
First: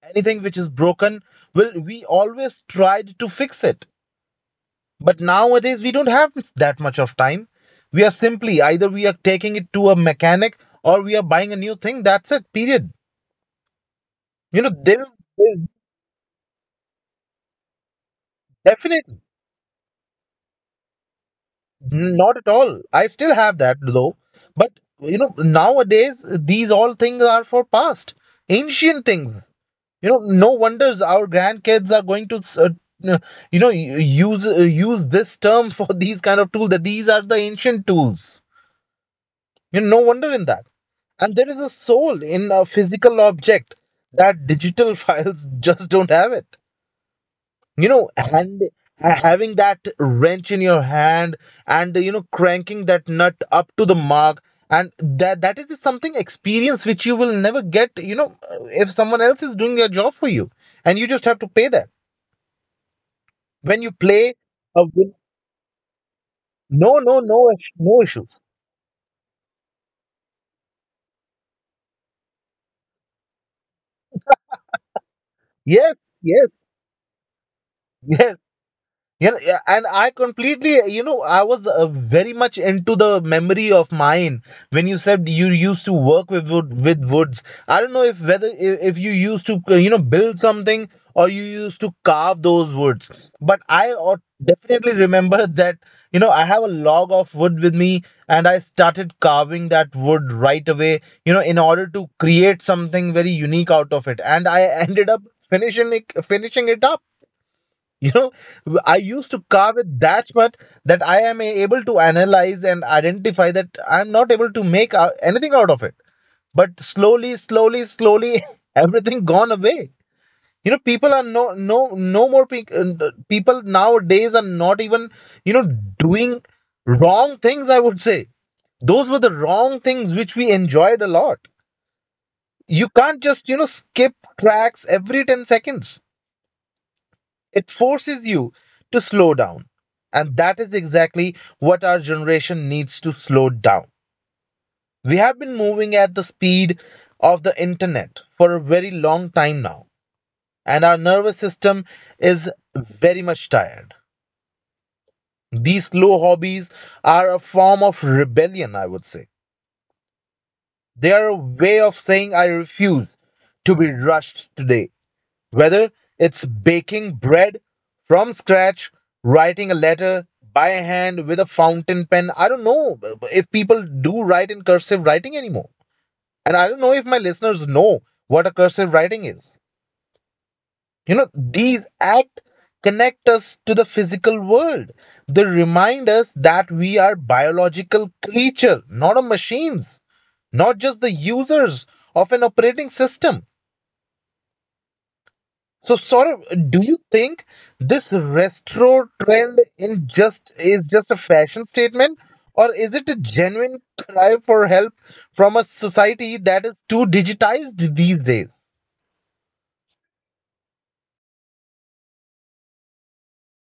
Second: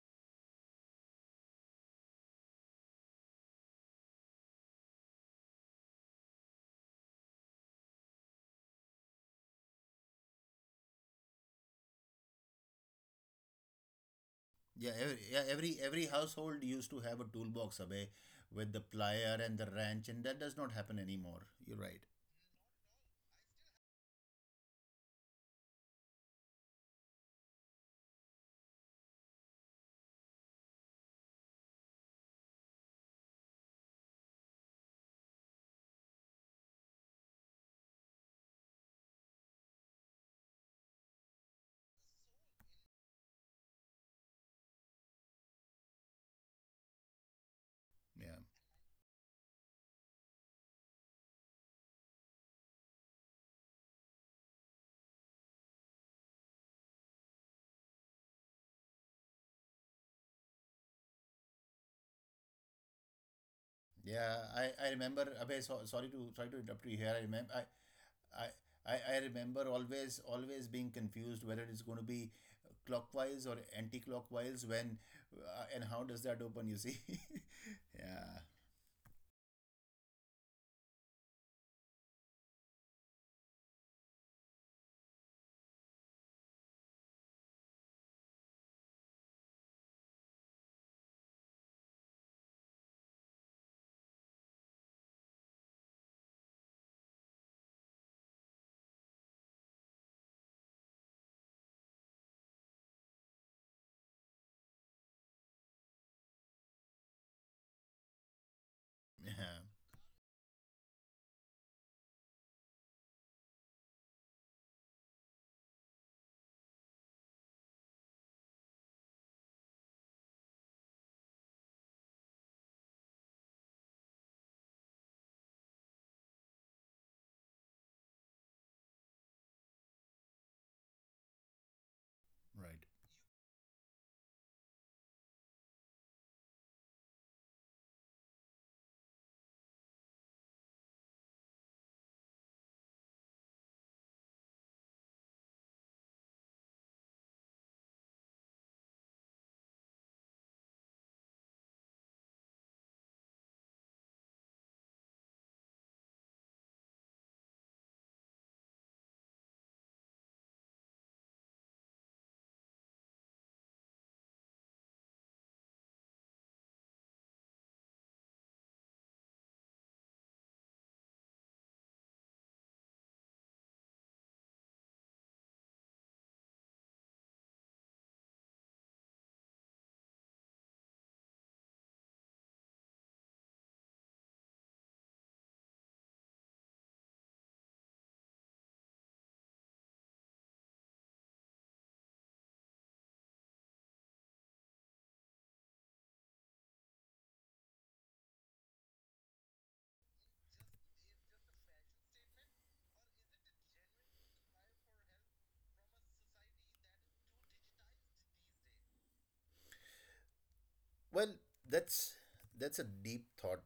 [SPEAKER 1] Anything which is broken, well, we always tried to fix it. But nowadays, we don't have that much of time. We are simply either we are taking it to a mechanic or we are buying a new thing. That's it, period. You know, there, is,
[SPEAKER 2] Yeah,
[SPEAKER 1] there is
[SPEAKER 2] every household used to have a toolbox away with the
[SPEAKER 1] Definitely
[SPEAKER 2] plier and the wrench, and that does not happen anymore. You're right.
[SPEAKER 1] not at all. I still have that though. But, you know, nowadays, these all things are for past, ancient things. You know, no wonders our grandkids are going to, n- you know, use this term for these kind of tools. That these are the ancient tools. You know, no wonder in that. And there is a soul in a physical object that digital files just don't have it. You know,
[SPEAKER 2] Yeah,
[SPEAKER 1] and having that wrench in your hand and, you know, cranking that nut up to the mark, and that that is something experience which you will never get, you know, if someone else is doing their job for you and you just have to pay that when you play.
[SPEAKER 2] yeah.
[SPEAKER 1] a
[SPEAKER 2] I
[SPEAKER 1] win-
[SPEAKER 2] remember. Abhay, so, sorry to sorry to interrupt
[SPEAKER 1] no,
[SPEAKER 2] you here.
[SPEAKER 1] no,
[SPEAKER 2] I
[SPEAKER 1] no,
[SPEAKER 2] remember.
[SPEAKER 1] no issues.
[SPEAKER 2] I remember always always being confused whether it's going to be clockwise or anti-clockwise when and
[SPEAKER 1] Yes,
[SPEAKER 2] how does that
[SPEAKER 1] yes.
[SPEAKER 2] open? You see.
[SPEAKER 1] Yes.
[SPEAKER 2] Yeah.
[SPEAKER 1] Yeah, yeah, and I completely, you know, I was very much into the memory of mine when you said you used to work with wood, with woods. I don't know if whether I- if you used to, you know, build something or you used to carve those woods. But I, definitely remember that, you know, I have a log of wood with me, and I started carving that wood right away, you know, in order to create something very unique out of it. And I ended up finishing it up. You know, I used to
[SPEAKER 2] Yeah.
[SPEAKER 1] carve it that much that I am able to analyze and identify that I'm not able to make anything out of it. But slowly, slowly, slowly, everything gone away. You know, people are no more people nowadays are not even, you know, doing wrong things. I would say those were the wrong things which we enjoyed a lot.
[SPEAKER 2] Right.
[SPEAKER 1] You can't just, you know, skip tracks every 10 seconds. It forces you to slow down. And that is exactly what our generation needs to slow down. We have been moving at the speed of the internet for a very long time now, and our nervous system is very much tired. These slow hobbies are a form of rebellion, I would say. They are a way of saying, I refuse to be rushed today. Whether it's baking bread from scratch, writing a letter by hand with a fountain pen, I don't know if people do write in cursive writing anymore. And I don't know if my listeners know what a cursive writing is. You know, these acts connect us to the physical world. They remind us that we are biological creature, not a machines, not just the users of an operating system. So, Saurabh, do you think this retro trend in just is just a fashion statement, or is it a genuine cry for help from a society that is too digitized these days?
[SPEAKER 2] Well, that's that's a deep thought,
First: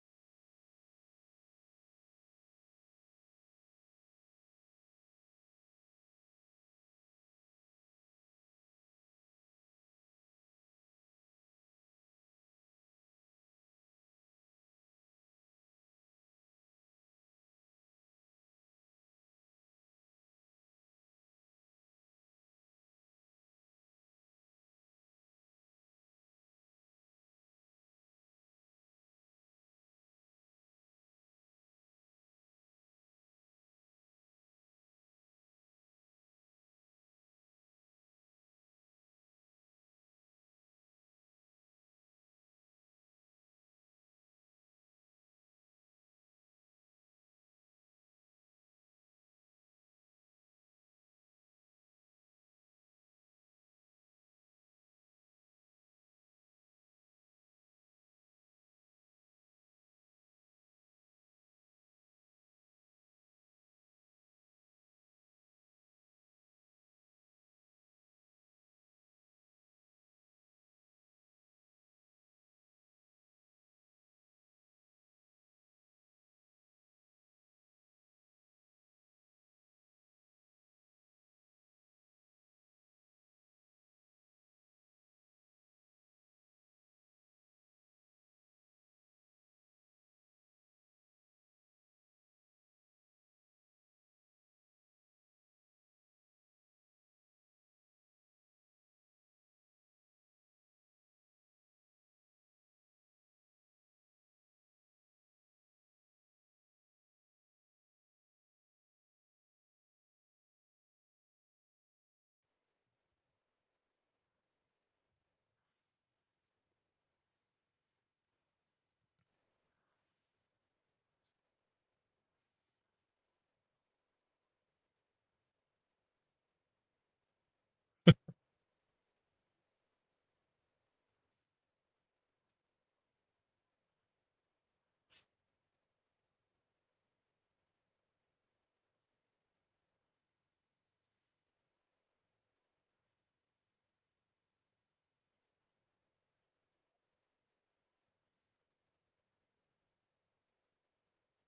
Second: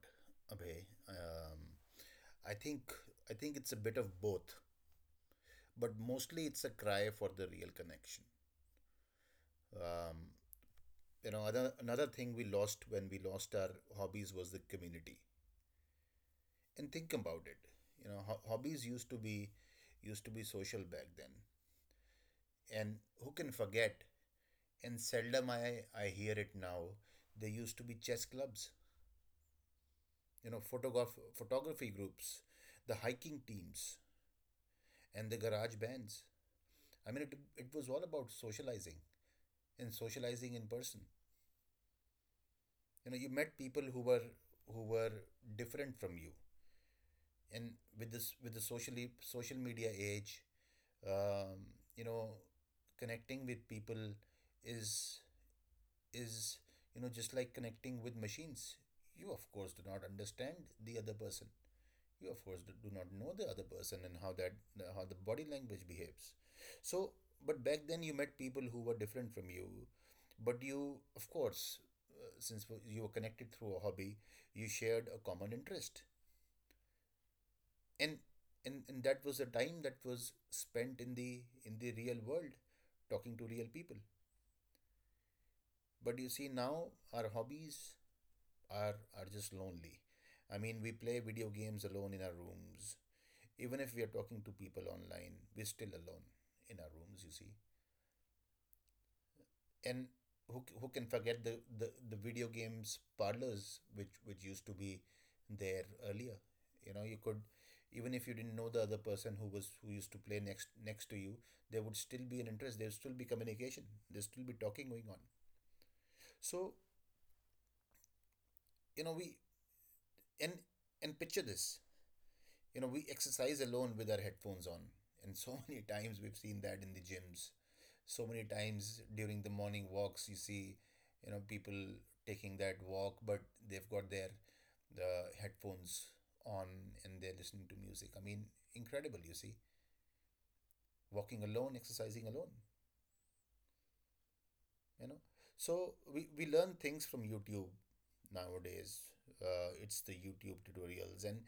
[SPEAKER 2] Abhay. I think I think it's a bit of both, but mostly it's a cry for the real connection. Um, you know, another thing we lost when we lost our hobbies was the community. And think about it. You know, hobbies used to be social back then, and who can forget? And seldom I hear it now. There used to be chess clubs, you know, photography groups, the hiking teams, and the garage bands. I mean, it was all about socializing and socializing in person. You know, you met people who were different from you, and with the social media age, um, you know, connecting with people is is just like connecting with machines. You of course do not understand the other person, you of course do not know the other person and how the body language behaves, so. But back then you met people who were different from you, but you of course, since you were connected through a hobby, you shared a common interest, and that was a time that was spent in the real world, talking to real people. But you see, now our hobbies are are just lonely. I mean, we play video games alone in our rooms. Even if we are talking to people online, we're still alone in our rooms, you see. And who can forget the video games parlors, which used to be there earlier? You know, you could, even if you didn't know the other person who used to play next to you, there would still be an interest, there would still be communication, there would still be talking going on. So, you know, we and picture this. You know, we exercise alone with our headphones on, and so many times we've seen that in the gyms. So many times during the morning walks, you see, you know, people taking that walk, but they've got the headphones on, and they're listening to music. I mean, incredible, you see. Walking alone, exercising alone, you know. So we learn things from youtube nowadays. It's the youtube tutorials, and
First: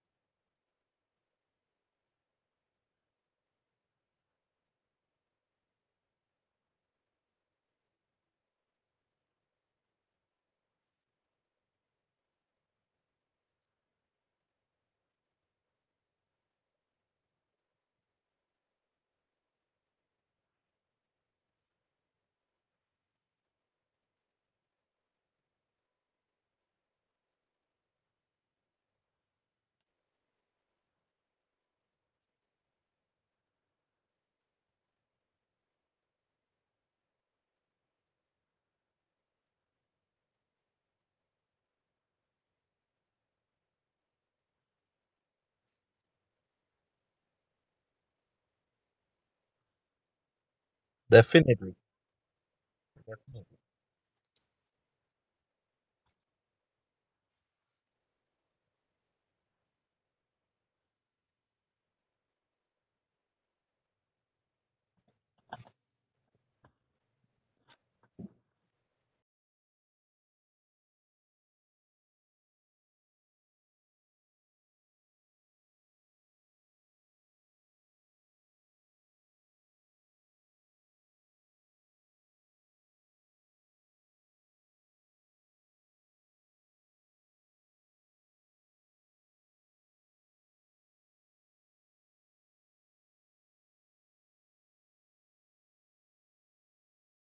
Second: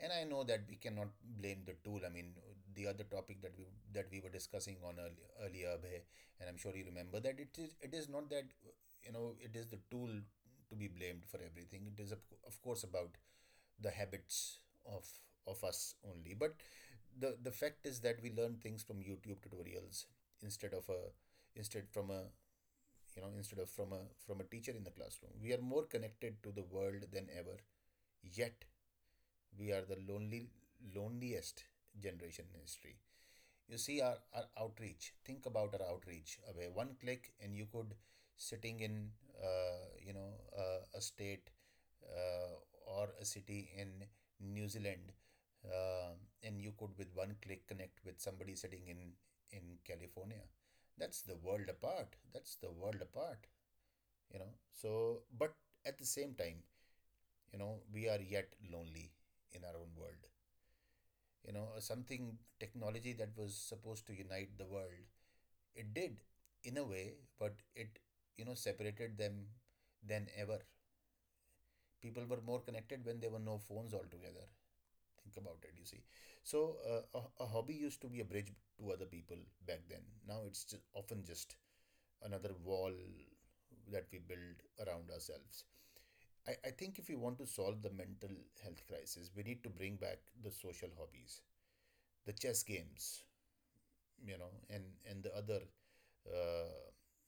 [SPEAKER 2] I know that we cannot blame the tool. I mean, the other topic that we were discussing on earlier, earlier, Abhay, and I'm sure you remember, that it is not that, you know, it is the tool to be blamed for everything. It is of course about the habits of of us only. But the fact is that we learn things from youtube tutorials instead of a instead from a you know instead of from a from a teacher in the classroom. We are more connected to the world than ever, yet we are the lonely loneliest generation in history. You see, our outreach, think about our outreach. Away, one click and you could, sitting in, uh, you know a state, or a city in new zealand, uh, and you could, with one click, connect with somebody sitting in california. That's the world
[SPEAKER 1] Definitely.
[SPEAKER 2] apart, that's the world apart. You know, so, but at the same time, you know, we are yet lonely in our own world. You know something, technology that was supposed to unite the world, it did, in a way, but it, you know, separated them than ever. People were more connected when there were no phones altogether. Think about it, you see. So, a hobby used to be a bridge to other people back then. Now it's just often just another wall that we build around ourselves. I think if we want to solve the mental health crisis, we need to bring back the social hobbies, the chess games, you know, and the other, uh,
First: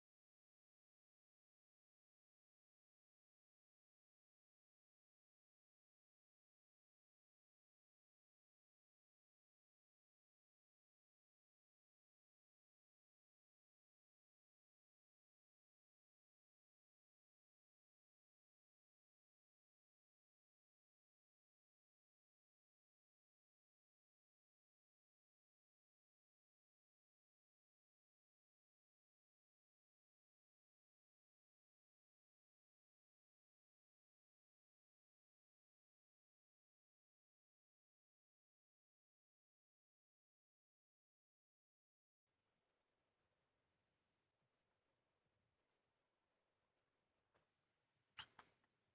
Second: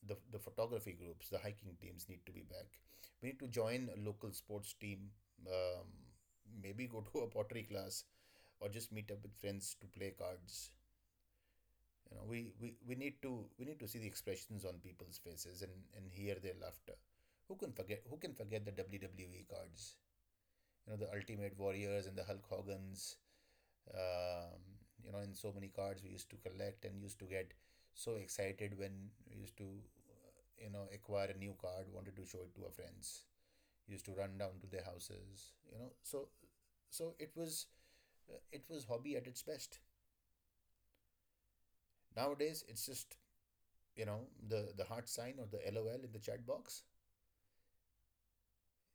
[SPEAKER 2] the photography groups, the hiking teams need to be back. We need to join a local sports team, um, maybe go to a pottery class or just meet up with friends to play cards. You know, we need to see the expressions on people's faces and hear their laughter. Who can forget the WWE cards? You know, the Ultimate Warriors and the Hulk Hogan's. Um, you know, in so many cards we used to collect and used to get so excited when we used to, acquire a new card, wanted to show it to our friends, used to run down to their houses, you know. So it was, it was hobby at its best. Nowadays it's just, you know, the heart sign or the LOL in the chat box.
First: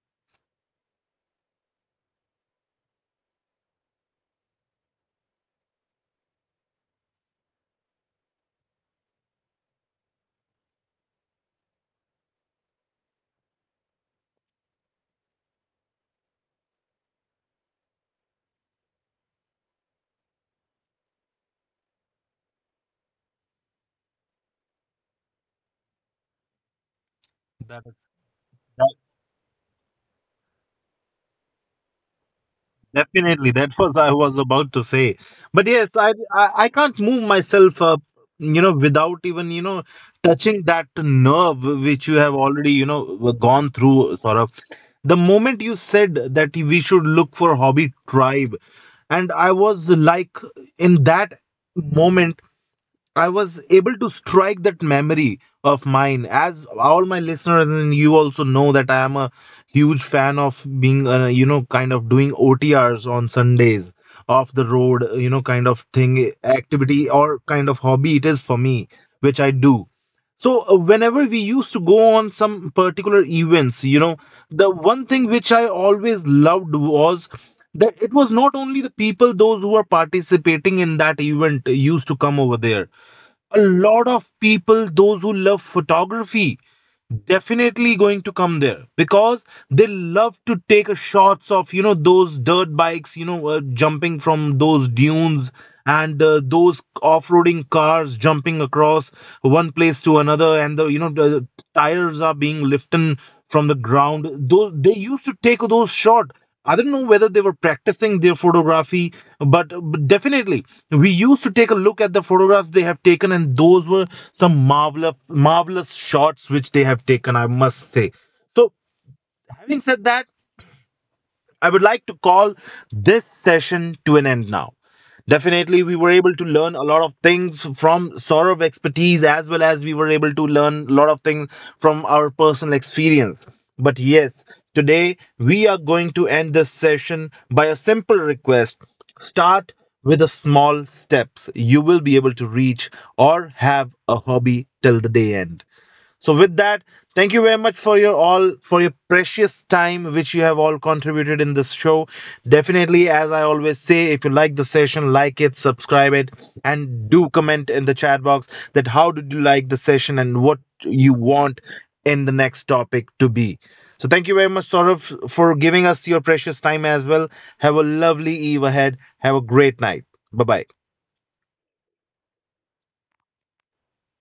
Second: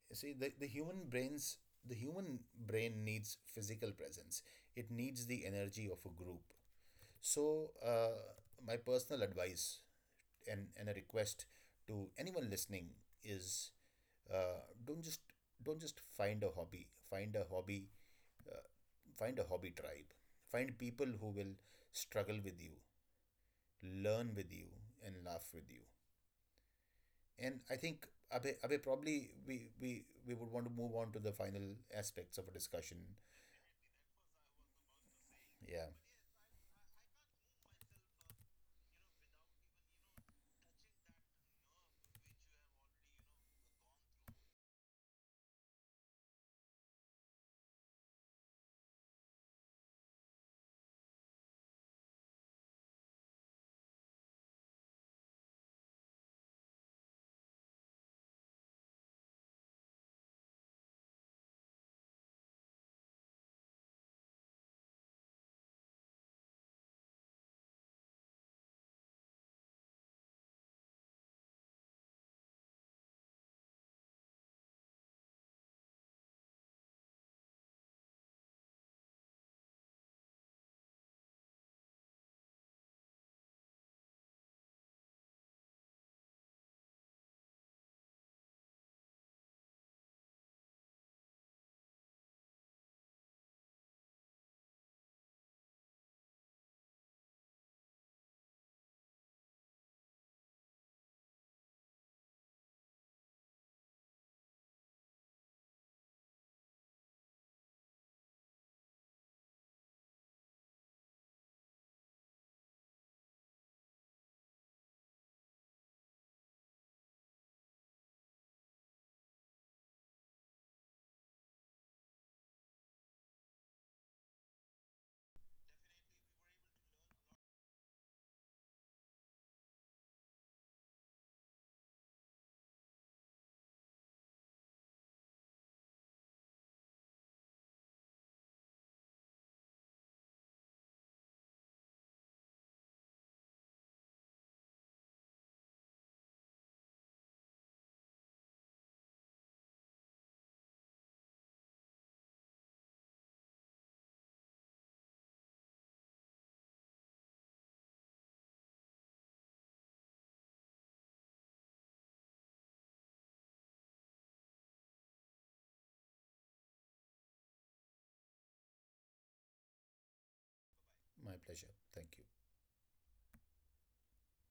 [SPEAKER 2] You see, the human brains the human brain needs physical presence. It needs the energy of a group. So, my personal advice and a request to anyone listening is, uh, don't just don't just find a hobby. Find a hobby. Uh, Find a hobby tribe. Find people who will struggle with you, learn with you, and laugh with you. And I
[SPEAKER 1] That
[SPEAKER 2] think
[SPEAKER 1] is
[SPEAKER 2] Abhay, Abhay
[SPEAKER 1] that,
[SPEAKER 2] probably we would want to move on to the final aspects of a discussion.
[SPEAKER 1] definitely that was I was about to say. But
[SPEAKER 2] Yeah,
[SPEAKER 1] yes, I can't move myself up, you know, without even, you know, touching that nerve which you have already, you know, gone through, sort of. The moment you said that we should look for hobby tribe, and I was like, in that moment I was able to strike that memory of mine. As all my listeners and you also know that I am a huge fan of being, you know, kind of doing OTRs on Sundays off the road, you know, kind of thing, activity or kind of hobby it is for me, which I do. So, whenever we used to go on some particular events, you know, the one thing which I always loved was that it was not only the people, those who were participating in that event used to come over there. A lot of people those who love photography definitely going to come there because they love to take a shots of, you know, those dirt bikes, you know, jumping from those dunes, and those off-roading cars jumping across one place to another, and the, you know, the tires are being lifted from the ground, those they used to take those shot. I don't know whether they were practicing their photography, but definitely we used to take a look at the photographs they have taken, and those were some marvelous, marvelous shots which they have taken, I must say. So, having said that, I would like to call this session to an end now. Definitely, we were able to learn a lot of things from Saurav's expertise, as well as we were able to learn a lot of things from our personal experience. But yes, today we are going to end this session by a simple request. Start with the small steps. You will be able to reach or have a hobby till the day end. So with that, thank you very much for your all for your precious time which you have all contributed in this show. Definitely, as I always say, if you like the session, like it, subscribe it, and do comment in the chat box that how did you like the session and what you want in the next topic to be. So thank you very much, Saurav, for giving us your precious time as well. Have a lovely eve ahead. Have a great night. Bye bye.
[SPEAKER 2] my pleasure. Thank you.